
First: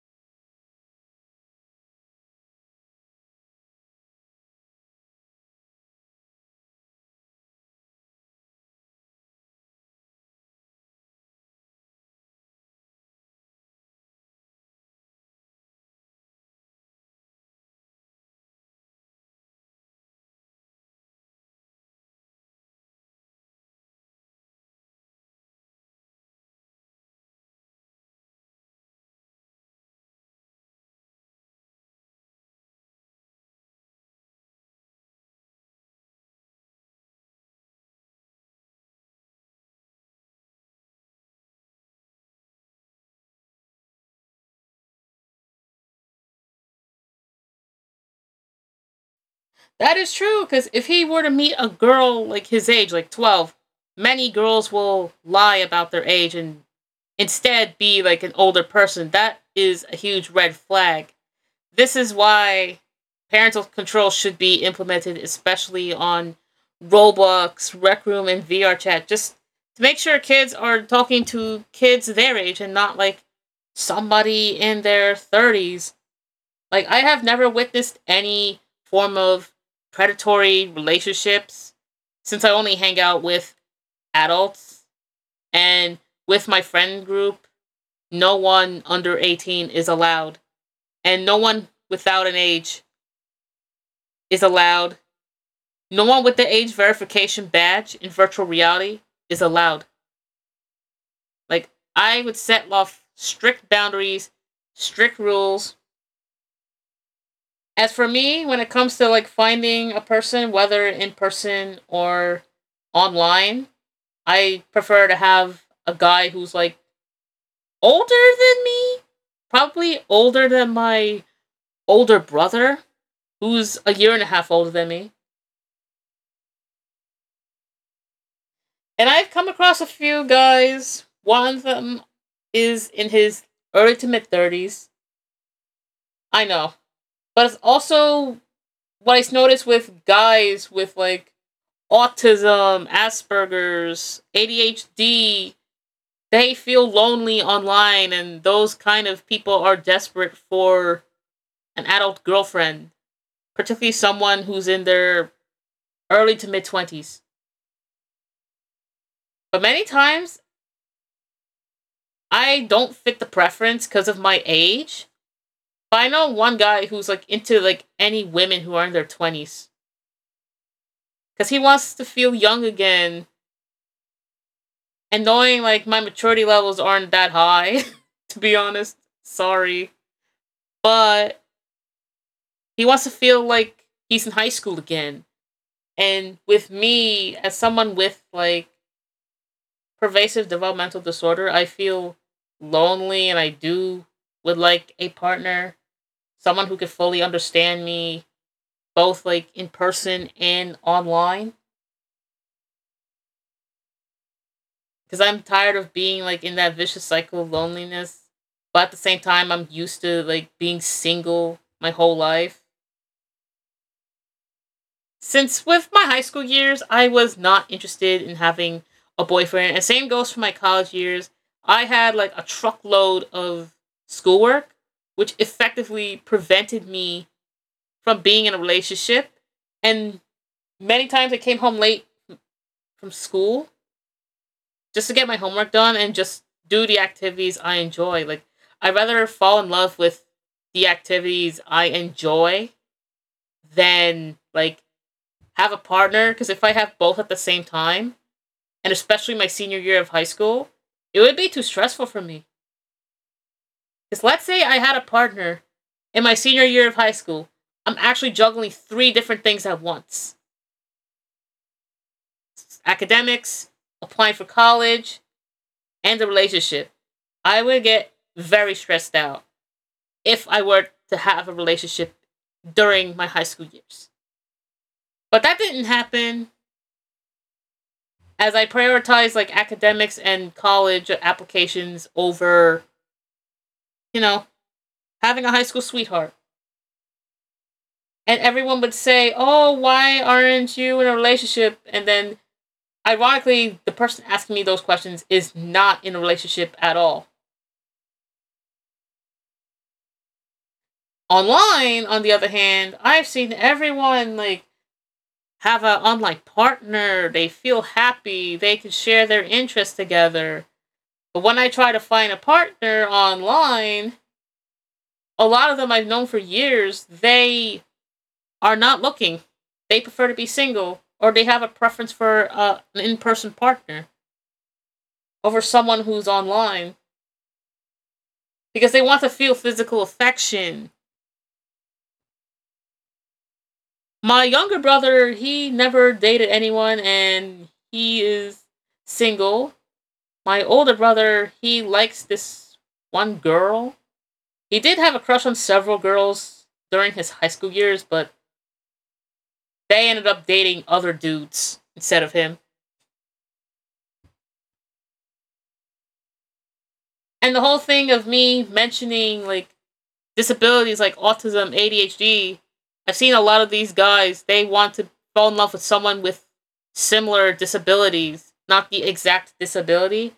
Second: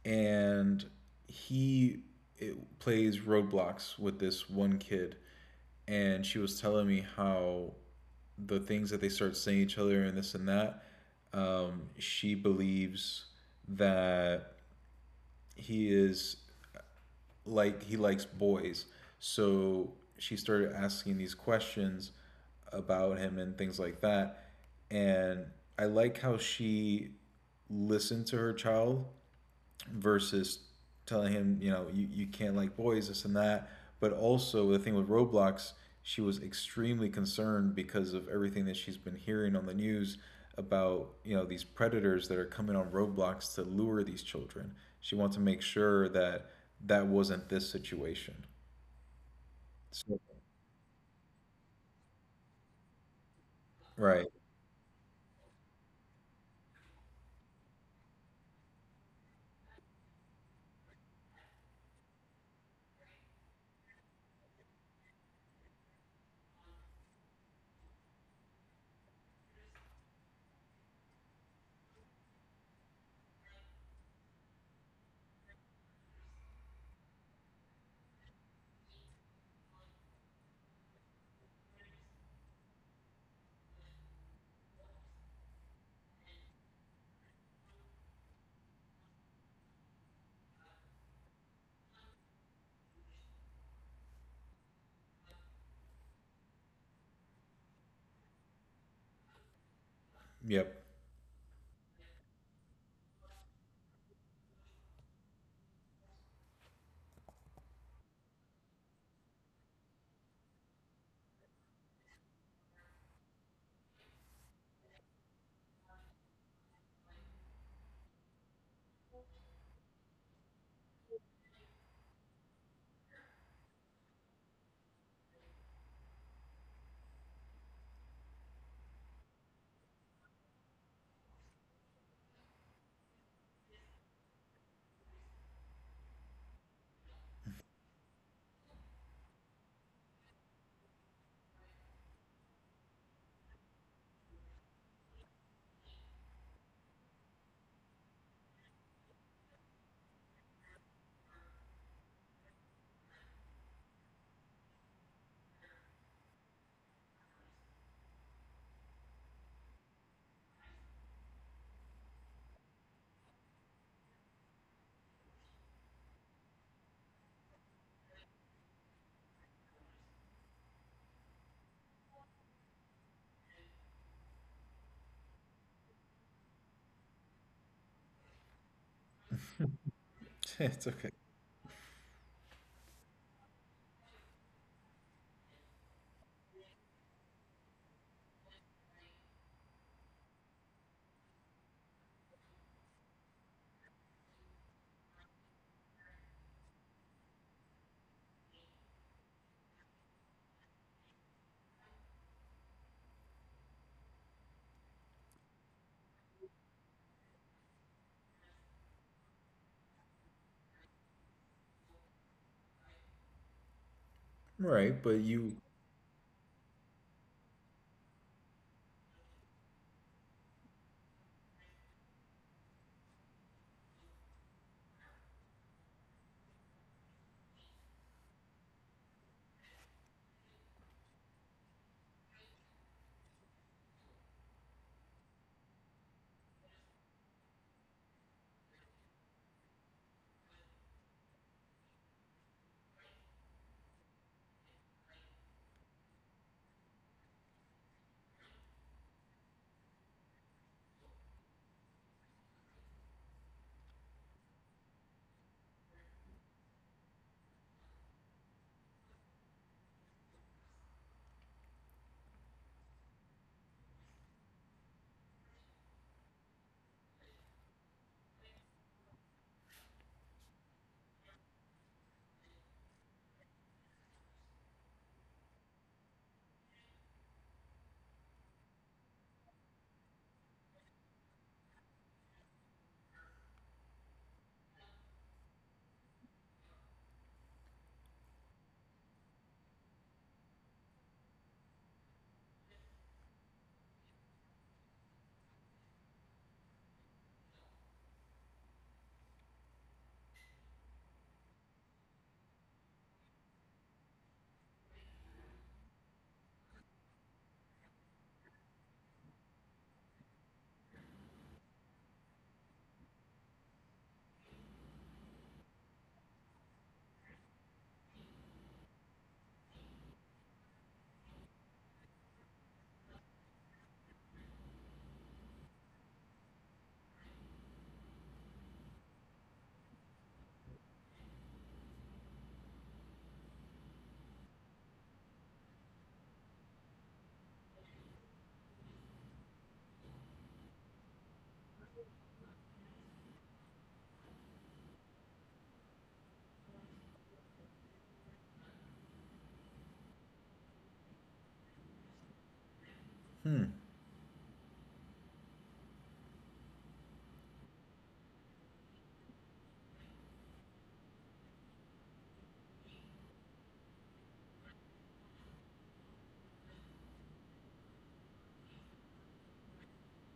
And he, it, plays roadblocks with this one kid, and she was telling me how the things that they start saying each other and this and that. She believes that he is, like, he likes boys. So she started asking these questions about him and things like that. And I like how she listened to her child versus telling him, you know, you can't like boys, this and that. But also the thing with Roblox, she was extremely concerned because of everything that she's been hearing on the news about, you know, these predators that are coming on Roblox to lure these children. She wants to make sure that that wasn't this situation. That is So, true, because if he were to meet a girl like his age, like 12, right. many girls will lie about their age and instead be like an older person. That is a huge red flag. This is why parental control should be implemented, especially on Roblox, Rec Room, and VR Chat, just to make sure kids are talking to kids their age and not like somebody in their 30s. Like I have never witnessed any form of predatory relationships since I only hang out with adults, and with my friend group, no one under 18 is allowed and no one without an age is allowed. No one with the age verification badge in virtual reality is allowed. Yep. Like I would set off strict boundaries, strict rules. As for me, when it comes to like finding a person, whether in person or online, I prefer to have a guy who's like older than me, probably older than my older brother, who's a year and a half older than me. And I've come across a few guys. One of them is in his early to mid 30s. I know. But it's also what I have noticed with guys with like autism, Asperger's, ADHD, they feel lonely online, and those kind of people are desperate for an adult girlfriend, particularly someone who's in their early to mid 20s. But many times, I don't fit the preference because of my age. But I know one guy who's like into like any women who are in their 20s because he wants to feel young again. And knowing like my maturity levels aren't that high, to be honest, sorry. It's okay. But he wants to feel like he's in high school again. And with me, as someone with like pervasive developmental disorder, I feel lonely and I do would like a partner, someone who could fully understand me, both like in person and online. Because I'm tired of being like in that vicious cycle of loneliness. But at the same time, I'm used to like being single my whole life. Right, but you. Since with my high school years, I was not interested in having a boyfriend, and same goes for my college years. I had like a truckload of schoolwork, which effectively prevented me from being in a relationship. And many times I came home late from school just to get my homework done and just do the activities I enjoy. Like, I'd rather fall in love with the activities I enjoy than like have a partner, because if I have both at the same time, and especially my senior year of high school, it would be too stressful for me. Because let's say I had a partner in my senior year of high school, I'm actually juggling three different things at once: academics, applying for college, and the relationship. I would get very stressed out if I were to have a relationship during my high school years. But that didn't happen, as I prioritized like academics and college applications over, you know, having a high school sweetheart. And everyone would say, "Oh, why aren't you in a relationship?" And then, ironically, the person asking me those questions is not in a relationship at all. Online, on the other hand, I've seen everyone like have an online partner. They feel happy. They can share their interests together. But when I try to find a partner online, a lot of them I've known for years, they are not looking. They prefer to be single, or they have a preference for an in-person partner over someone who's online because they want to feel physical affection. My younger brother, he never dated anyone and he is single. My older brother, he likes this one girl. He did have a crush on several girls during his high school years, but they ended up dating other dudes instead of him. Hmm. And the whole thing of me mentioning, like, disabilities like autism, ADHD, I've seen a lot of these guys, they want to fall in love with someone with similar disabilities, not the exact disability.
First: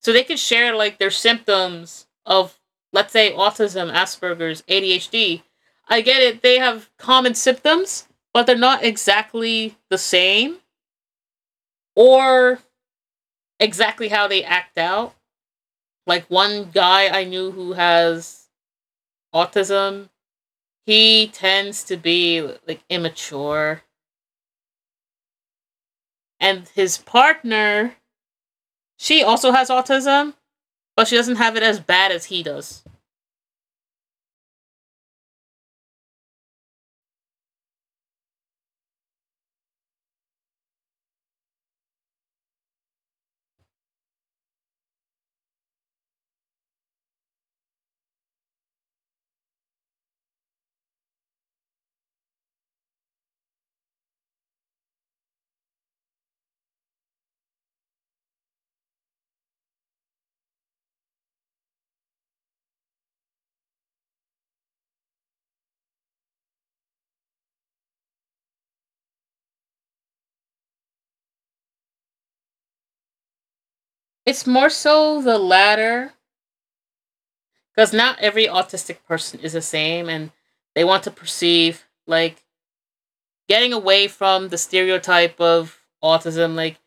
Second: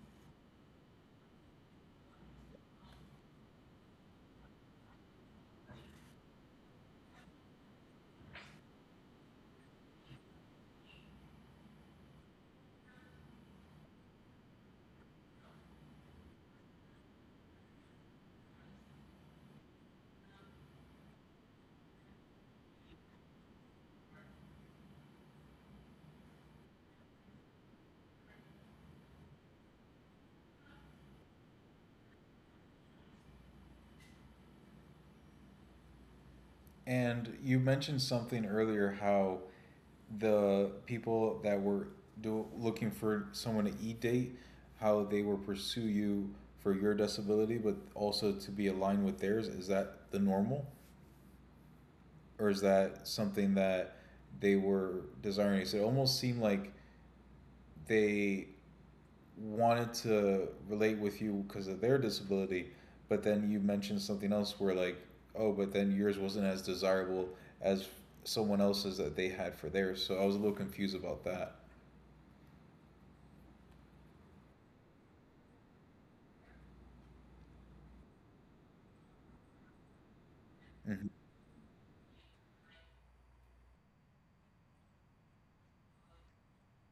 So they could share like their symptoms of, let's say, autism, Asperger's, ADHD. I get it, they have common symptoms, but they're not exactly the same, or exactly how they act out. Like, one guy I knew who has autism, he tends to be like immature, and his partner, she also has autism, but she doesn't have it as bad as he does. And you mentioned something earlier, how the people that were looking for someone to e date, how they will pursue you for your disability, but also to be aligned with theirs. Is that the normal, or is that something that they were desiring? So it almost seemed like they wanted to relate with you because of their disability, but then you mentioned something else where, like, oh, but then yours wasn't as desirable as someone else's that they had for theirs. So I was a little confused about that. It's more so the latter, because not every autistic person is the same, and they want Hmm. to perceive like getting away from the stereotype of autism, like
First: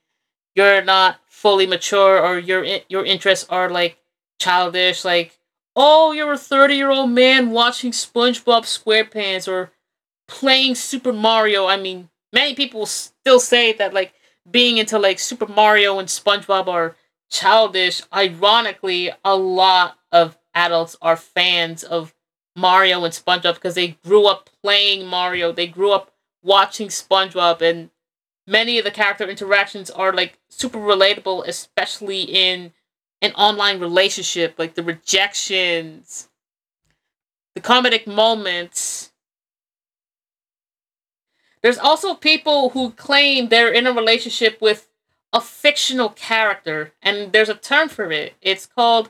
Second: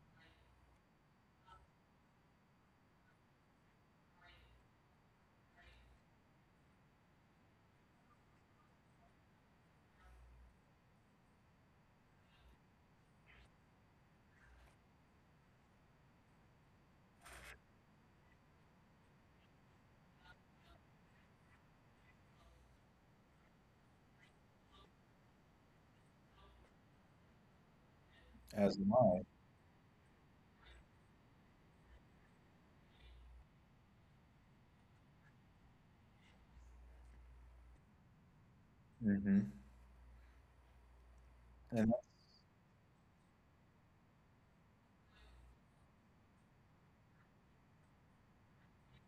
you're not fully mature, or your interests are like childish, like, oh, you're a 30-year-old man watching SpongeBob SquarePants or playing Super Mario. I mean, many people will still say that like being into like Super Mario and SpongeBob are childish. Ironically, a lot of adults are fans of Mario and SpongeBob because they grew up playing Mario. They grew up watching SpongeBob, and many As of the am I. character interactions are like super relatable, especially in an online relationship, like the rejections, the comedic moments. Mm-hmm. There's And that's. also people who claim they're in a relationship with a fictional character, and there's a term for it. It's called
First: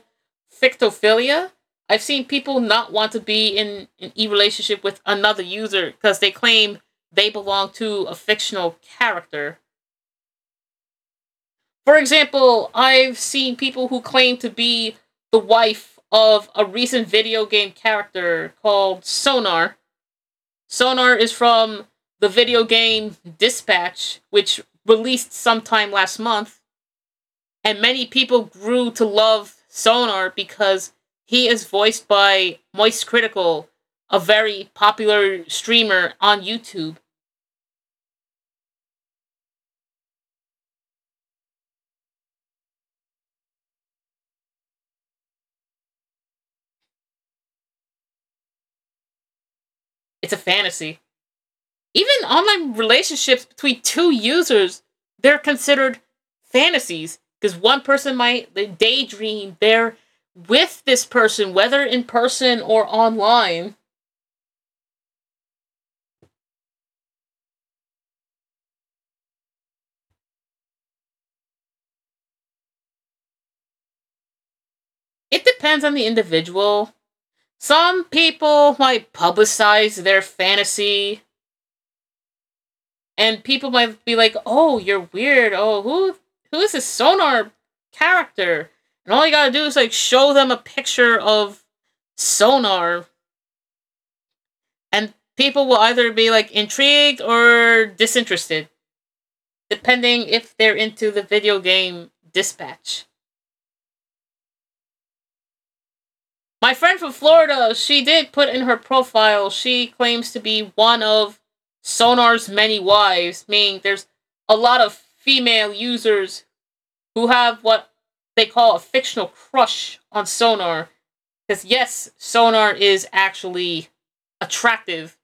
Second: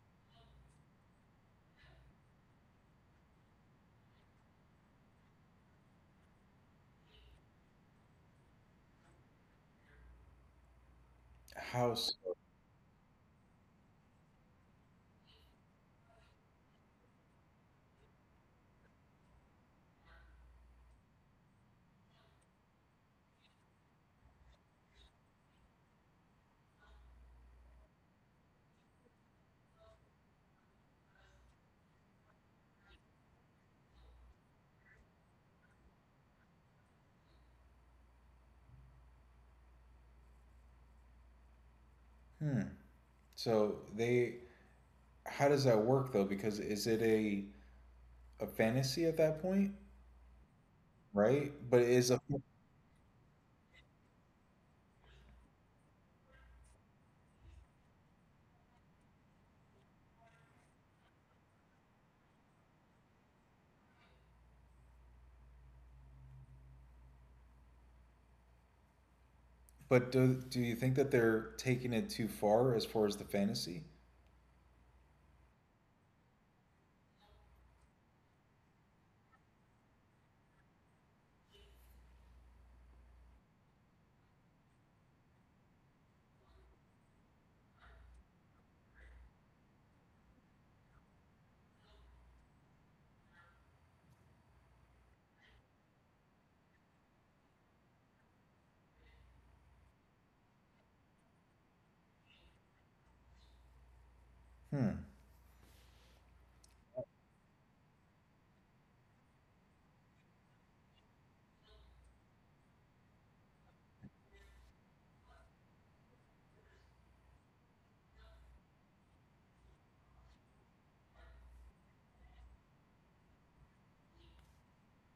fictophilia. I've seen people not want to be in an e relationship with another user because they claim they belong to a fictional character. How For so? example, I've seen people who claim to be the wife of a recent video game character called Sonar. Sonar is from the video game Dispatch, which released sometime last month, and many people grew to love Sonar because he is voiced by Moist Critical, a very popular streamer on YouTube. Hmm. So they, how does that work though? Because is it a fantasy at that point, It's a fantasy. right? But is Even a, online relationships between two users, they're considered fantasies because one person might daydream they're with this person, whether in person or online. but do do you think that they're taking it too far as the fantasy? It depends on the individual. Some people might publicize their fantasy, and people might be like, "Oh, you're weird. Oh, who is this Sonar character?" And all you gotta do is like show them a picture of Sonar, and people will either be like intrigued or disinterested, depending if they're into the video game Dispatch. Hmm. My friend from Florida, she did put in her profile, she claims to be one of Sonar's many wives, meaning there's a lot of female users who have what they call a fictional crush on Sonar. Because, yes, Sonar is actually attractive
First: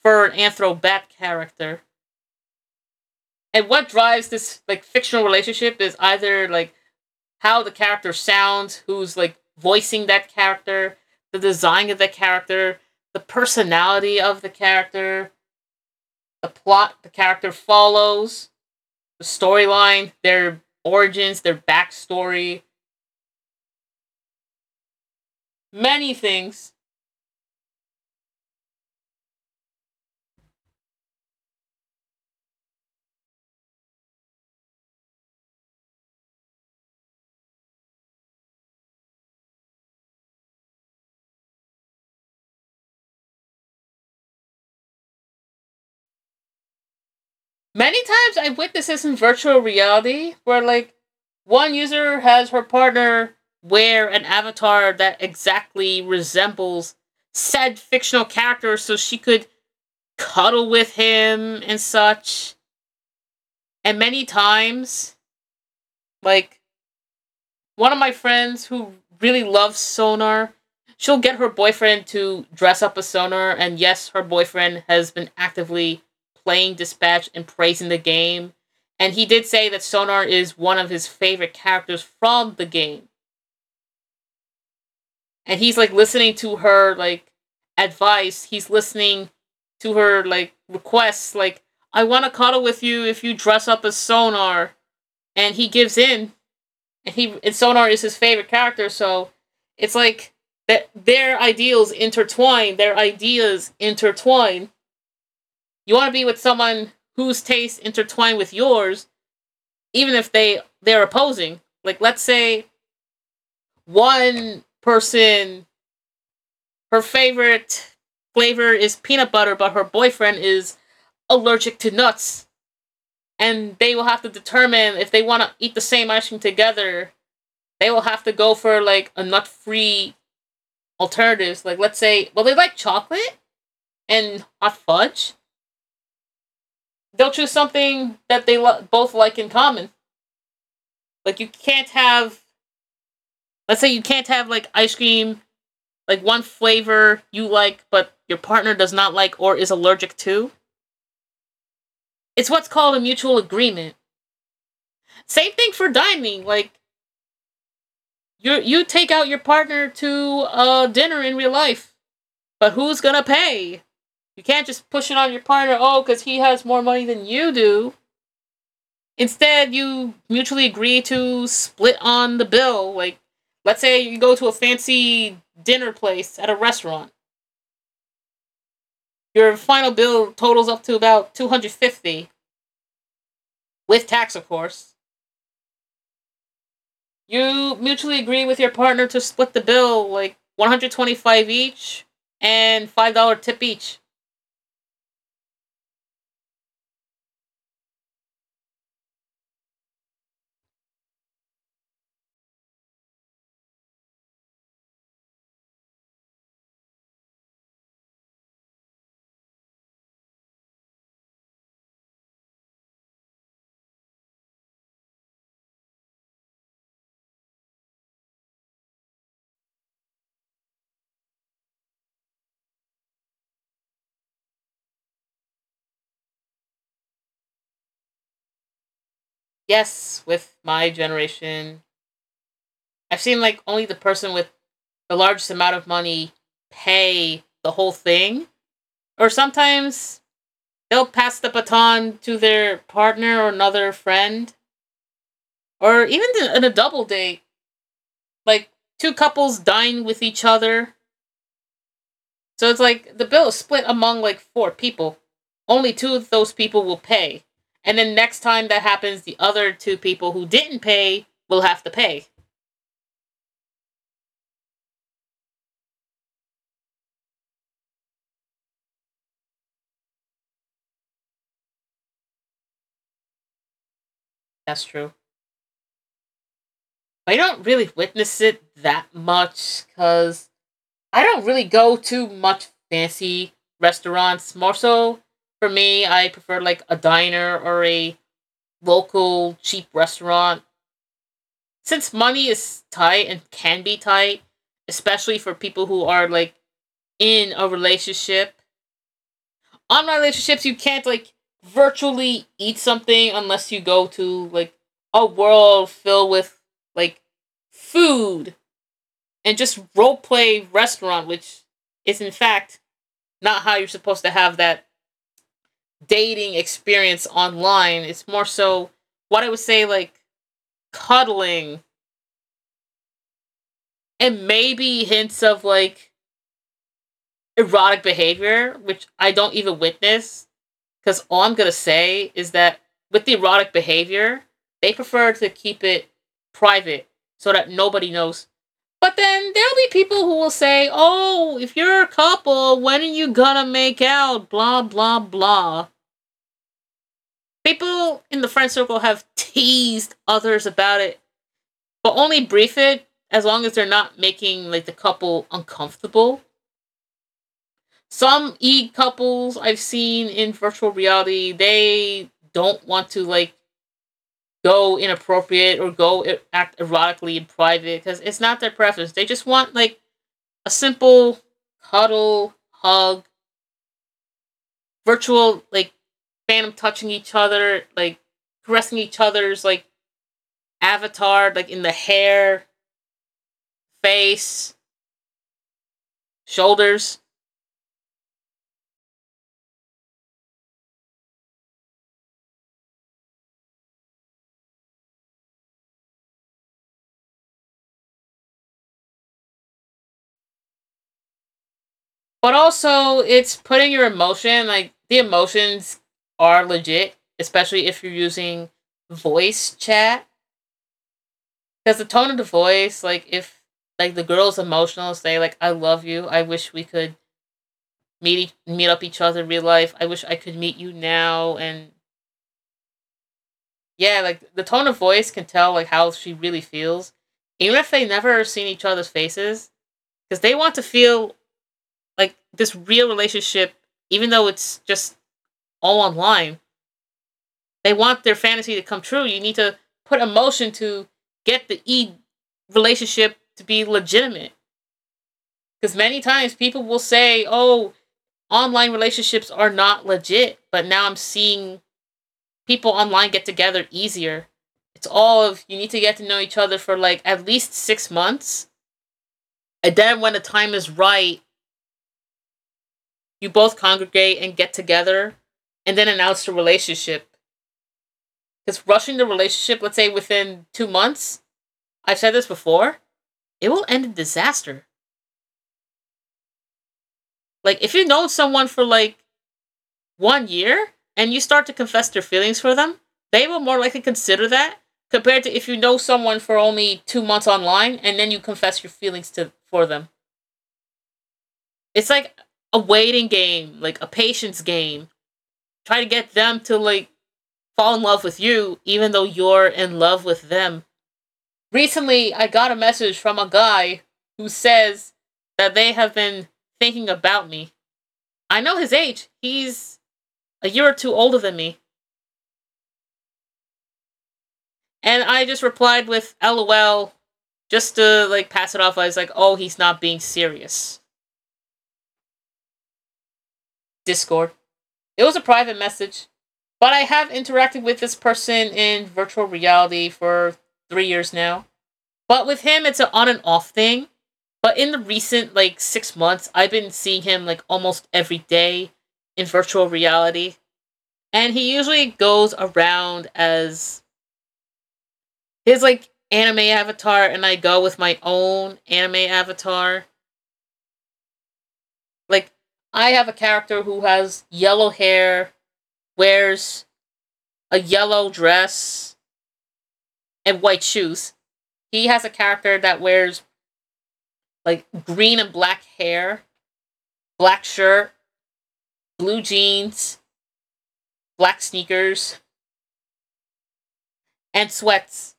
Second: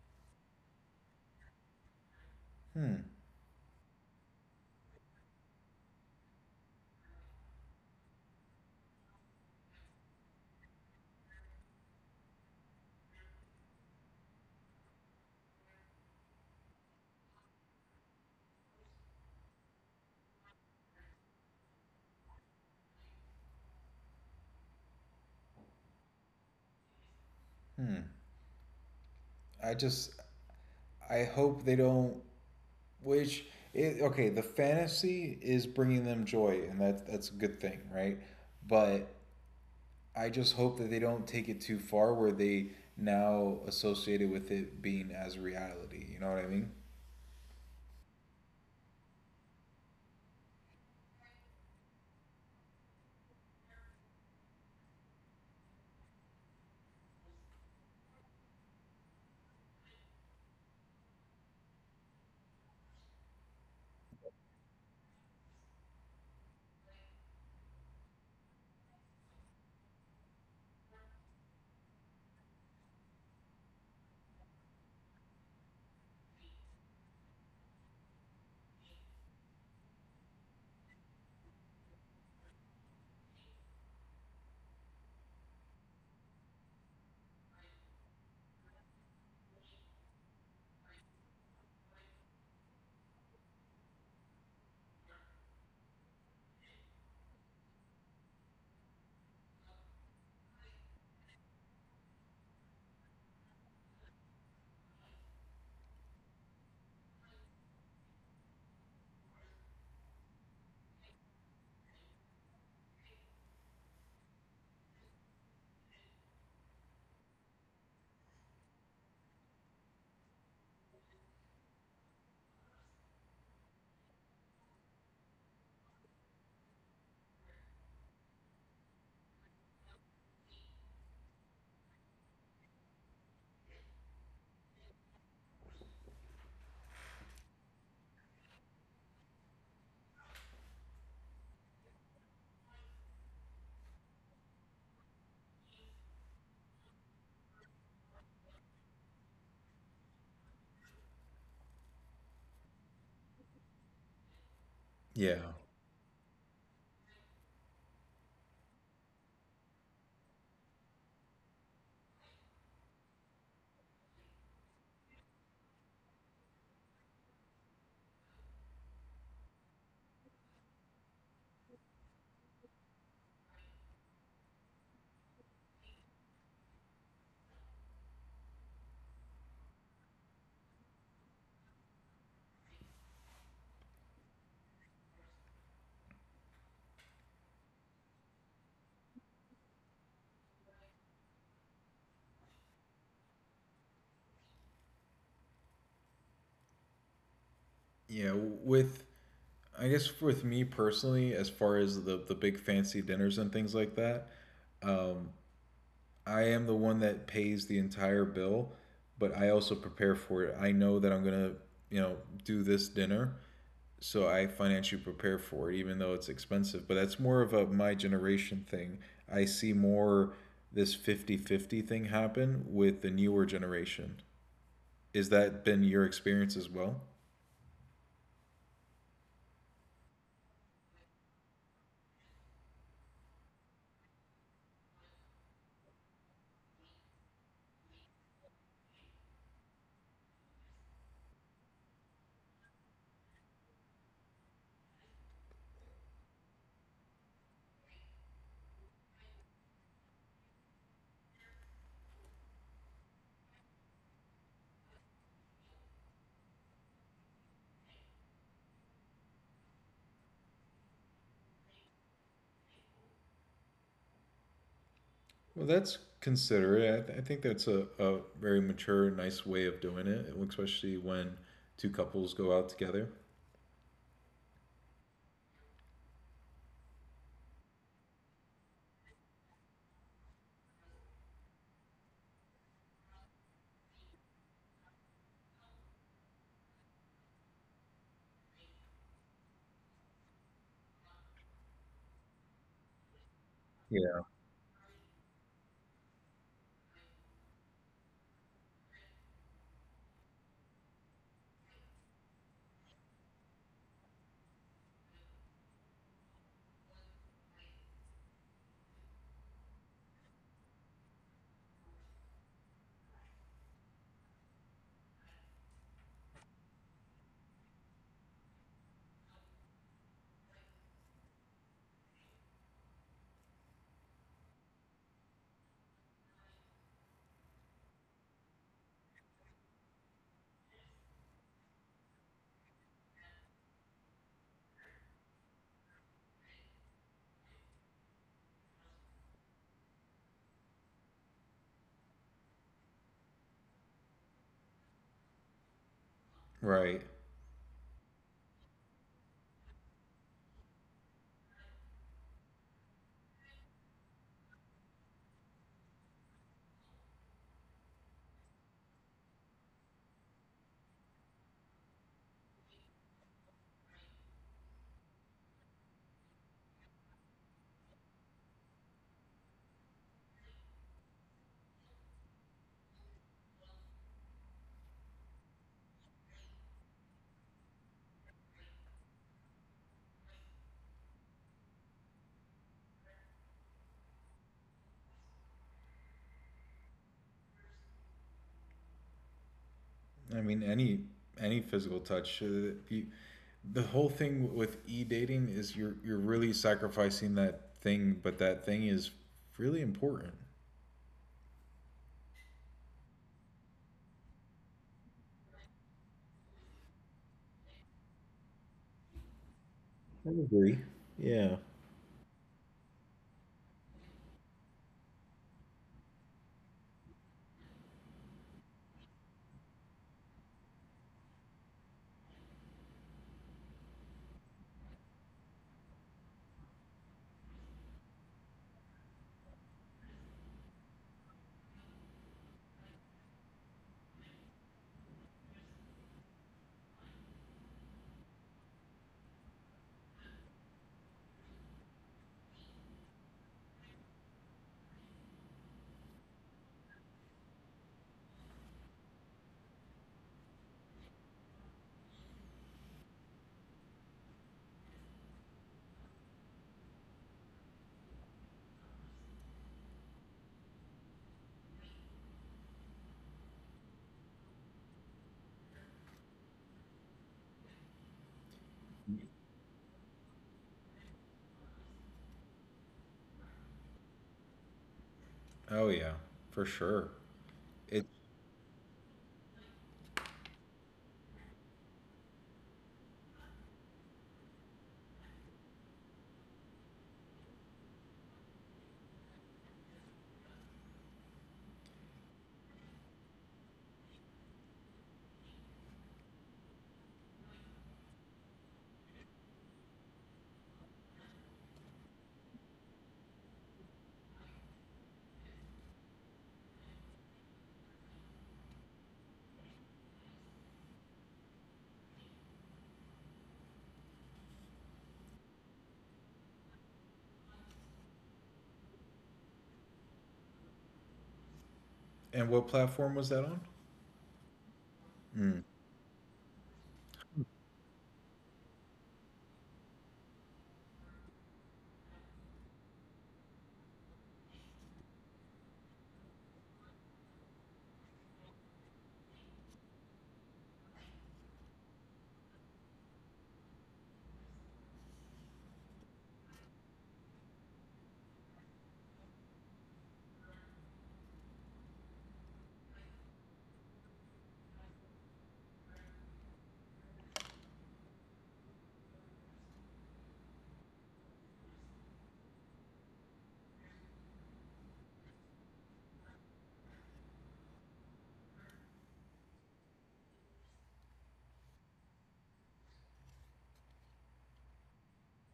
for an anthro bat character. Hmm. And what drives this like fictional relationship is either like how the character sounds, who's like voicing that character, the design of the character, the personality of the character, the plot the character follows, the storyline, their origins, their backstory, many things. I just I hope they don't. Which, it, okay, the fantasy is bringing them joy, and that, that's a good thing, right? But I just hope that they don't take it too far where they now associate it with it being as reality. You know what I mean? Many times I've witnessed this in virtual reality, where like one user has her partner wear an avatar that exactly resembles said fictional character so she could cuddle with him and such. And many times, like, one of my friends who really loves Sonar, she'll get her boyfriend to dress up as Sonar. And yes, her boyfriend has been actively playing Dispatch and praising the game. And he did say that Sonar is one of his favorite characters from the game. And he's like listening to her like advice. He's listening to her like requests, like, I want to cuddle with you if you dress up as Sonar. And he gives in. And he— and Sonar is his favorite character, so it's like that, their ideals intertwine, their ideas intertwine. You want to be with someone whose tastes intertwine with yours, even if they they're opposing. Like, let's say one person, her favorite flavor is peanut butter, but her boyfriend is allergic to nuts, and they will have to determine if they want to eat the same ice cream together. They will have to go for like a nut free alternatives. Like, let's say, well, they like chocolate and hot fudge. They'll choose something that they both like in common. Like, you can't have, let's say you can't have like ice cream, like one flavor you like, but your partner does not like or is allergic to. It's what's called a mutual agreement. Yeah. Same thing for dining. Like, you take out your partner to dinner in real life, but who's gonna pay? You can't just push it on your partner. Oh, because he has more money than you do. Instead, you mutually agree to split on the bill. Like, let's say you go to a fancy dinner place at a restaurant. Your final bill totals up to about 250 with tax, of course. You mutually agree with your partner to split the bill like 125 each and $5 tip each. Yeah. With, I guess, with me personally, as far as the big fancy dinners and things like that, um, I am the one that pays the entire bill, but I also prepare for it. I know that I'm going to, you know, do this dinner, so I financially prepare for it, even though it's expensive. But that's more of a my generation thing. I see more this 50-50 thing happen with the newer generation. Is that been your experience as well? Yes, with my generation, I've seen like only the person with the largest amount of money pay the whole thing. Or sometimes they'll pass the baton to their partner or another friend, or even in a double date, like two couples dine with each other. So it's like the bill is split among like four people. Only two of those people will pay. And then next time that happens, the other two people who didn't pay will have to pay. Well, that's considerate. I think that's a very mature, nice way of doing it, especially when two couples go out together. That's true. I don't really witness it that much because I don't really go to much fancy restaurants. More so, for me, I prefer like a diner or a local cheap restaurant. Since money is tight and can be Yeah. tight, especially for people who are like in a relationship, online relationships, you can't like virtually eat something unless you go to like a world filled with like food and just role play restaurant, which is in fact not how you're supposed to have that dating experience online. It's more so what I would say like cuddling and maybe hints of like erotic behavior, which I don't even witness. Because all I'm gonna say is that with the erotic behavior, they prefer to keep it private so that nobody knows. But then there'll be people who will say, "Oh, if you're a couple, when are you gonna make out?" Blah blah blah. Right. People in the friend circle have teased others about it, but only brief it as long as they're not making like the couple uncomfortable. Some e couples I've seen in virtual reality, they don't want to like go inappropriate or go act erotically in private because it's not their preference. They just want like a simple cuddle, hug, virtual like phantom touching each other, like caressing each other's like avatar, like in the hair, face, shoulders. I mean, any physical touch. The whole thing with e dating is you're really sacrificing that thing, but that thing is really important. But also, it's putting your emotion, like, the emotions are legit, especially if you're using voice I chat. agree. Yeah. Because the tone of the voice, like, if, like, the girl's emotional, say, like, I love you, I wish we could meet up each other in real life, I wish I could meet you now, and yeah, like, the tone of voice can tell, like, how she really feels. Even if they never seen each other's faces, because they want to feel, like, this real relationship, even though it's just all online, they want their fantasy to come true, you need to put emotion to get the e relationship to be legitimate. Because many times people will say, "Oh, online relationships are not legit," but now I'm seeing people online get together easier. It's all of you need to get to know each other for like at least 6 months, and then when the time is right, you both congregate and get together, and then announce the relationship. Because rushing the relationship, let's say within 2 months, I've said this before, it will end in disaster. Oh yeah, for sure. Like It. if you know someone for like one year and you start to confess their feelings for them, they will more likely consider that compared to if you know someone for only 2 months online and then you confess your feelings to for them. It's like a waiting game, like a patience game. Try to get them to like fall in love with you even though you're in love with them. Recently, I got a message from a guy who says that they have been thinking about me. I know his age. He's a year or two older than me. And I just replied with LOL just to like pass it off I was like, oh, he's not being serious. And what platform was that on? Discord. It was a Mm. private message, but I have interacted with this person in virtual reality for 3 years now. But with him, it's an on and off thing. But in the recent like 6 months, I've been seeing him like almost every day in virtual reality. And he usually goes around as his like anime avatar and I go with my own anime avatar. Like I have a character who has yellow hair, wears a yellow dress and white shoes. He has a character that wears like green and black hair, black shirt, blue jeans, black sneakers, and sweats.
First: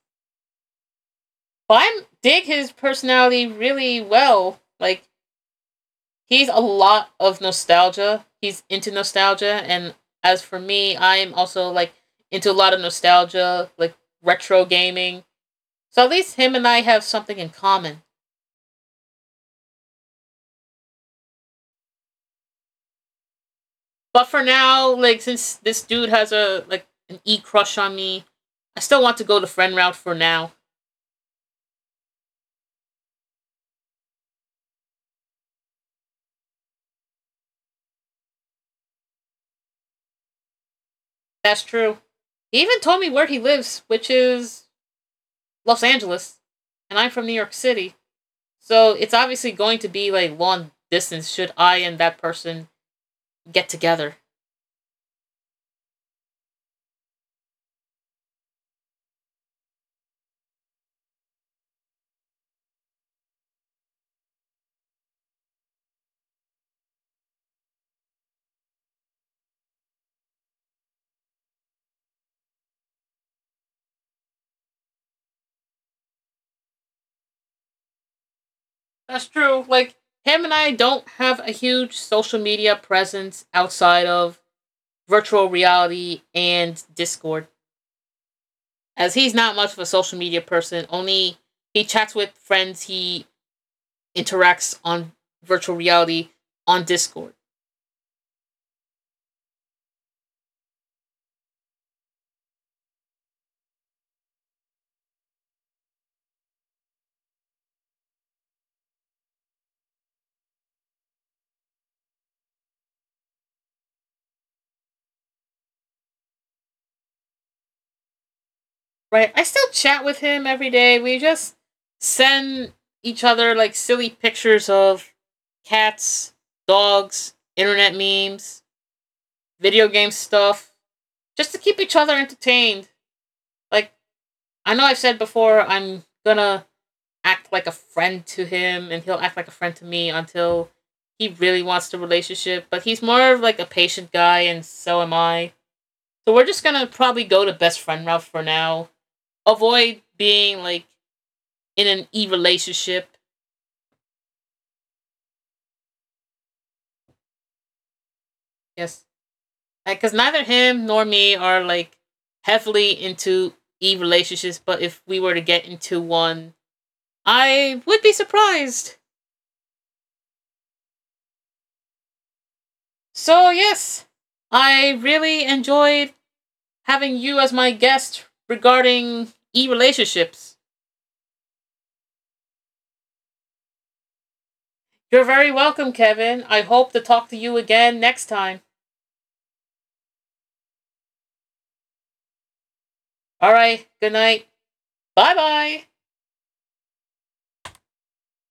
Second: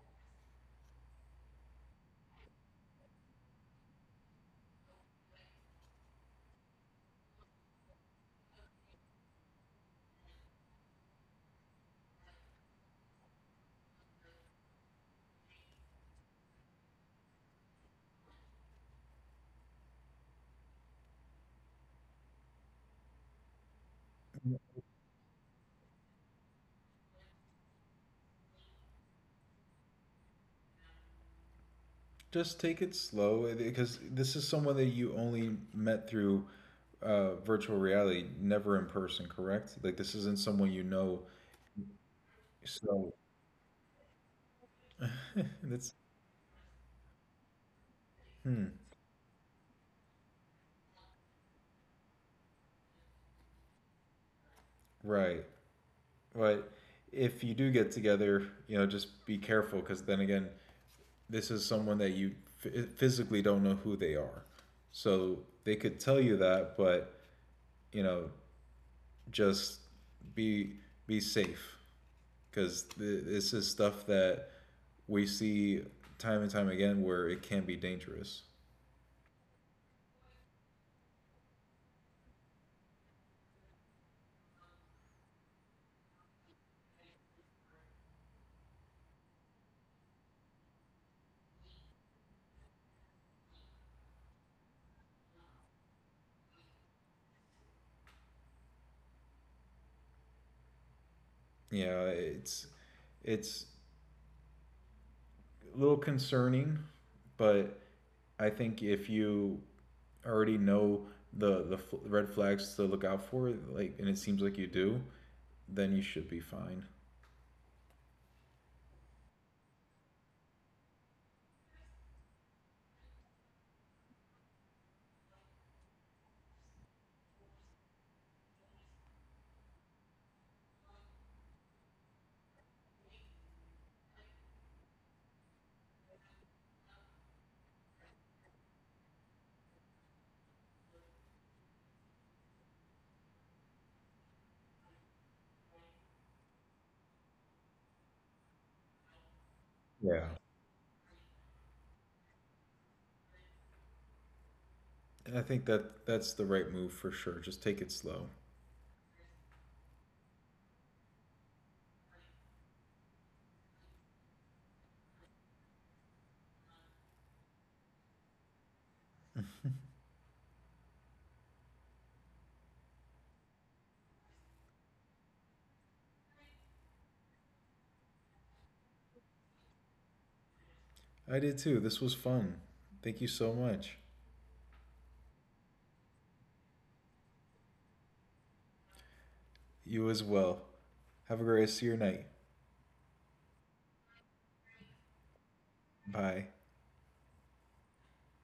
But I dig his personality really well. Like he's a lot of nostalgia. He's into nostalgia, and as for me, I'm also like into a lot of nostalgia, like retro gaming. So at least him and I have something in common. But for now, like since this dude has a like an e crush on me, I still want to go the friend route for now. Just take it slow, because this is someone that you only met through virtual reality, never in person. Correct? Like, this isn't someone you know. That's true. He even told me So where he lives, which is Los that's. Angeles, and I'm from New York City. Hmm, So it's obviously going to be like long distance should I and that person get together. right. But if you do get together, you know, just be careful, because then again, this is someone that you physically don't know who they are. So they could tell you that, but, you know, just be be safe, because this is stuff that we see time and time again where it can be dangerous. That's true. Like him and I don't have a huge social media presence outside of virtual reality and Discord. As he's not much of a social media person, only he chats with friends he interacts on virtual reality on Discord. You know, it's a little concerning, but I think if you already know the red flags to look out for, like, and it seems like you do, then you should be fine. Right? I still chat with him every day. We just send each other like silly pictures of cats, dogs, internet memes, video game stuff, just to keep each other entertained. Like I know I've said before I'm gonna act like a friend to him and he'll act like a friend to me until he really wants the relationship, but he's more of like a patient guy and so am I. So we're just gonna probably go to best friend route for now. Avoid Yeah. being like in an e relationship. And I think that that's the right move for sure. Just take it slow. Yes. Because neither him nor me are like heavily into e relationships, but if we were to get into one, I would be surprised. So, yes, I really enjoyed having you as my guest regarding e relationships. I did too. This was fun. Thank you so much. You're very welcome, Kevin. I hope to talk to you again next time. You as well. Have a great rest of your night. All right, good night. Bye bye. Bye.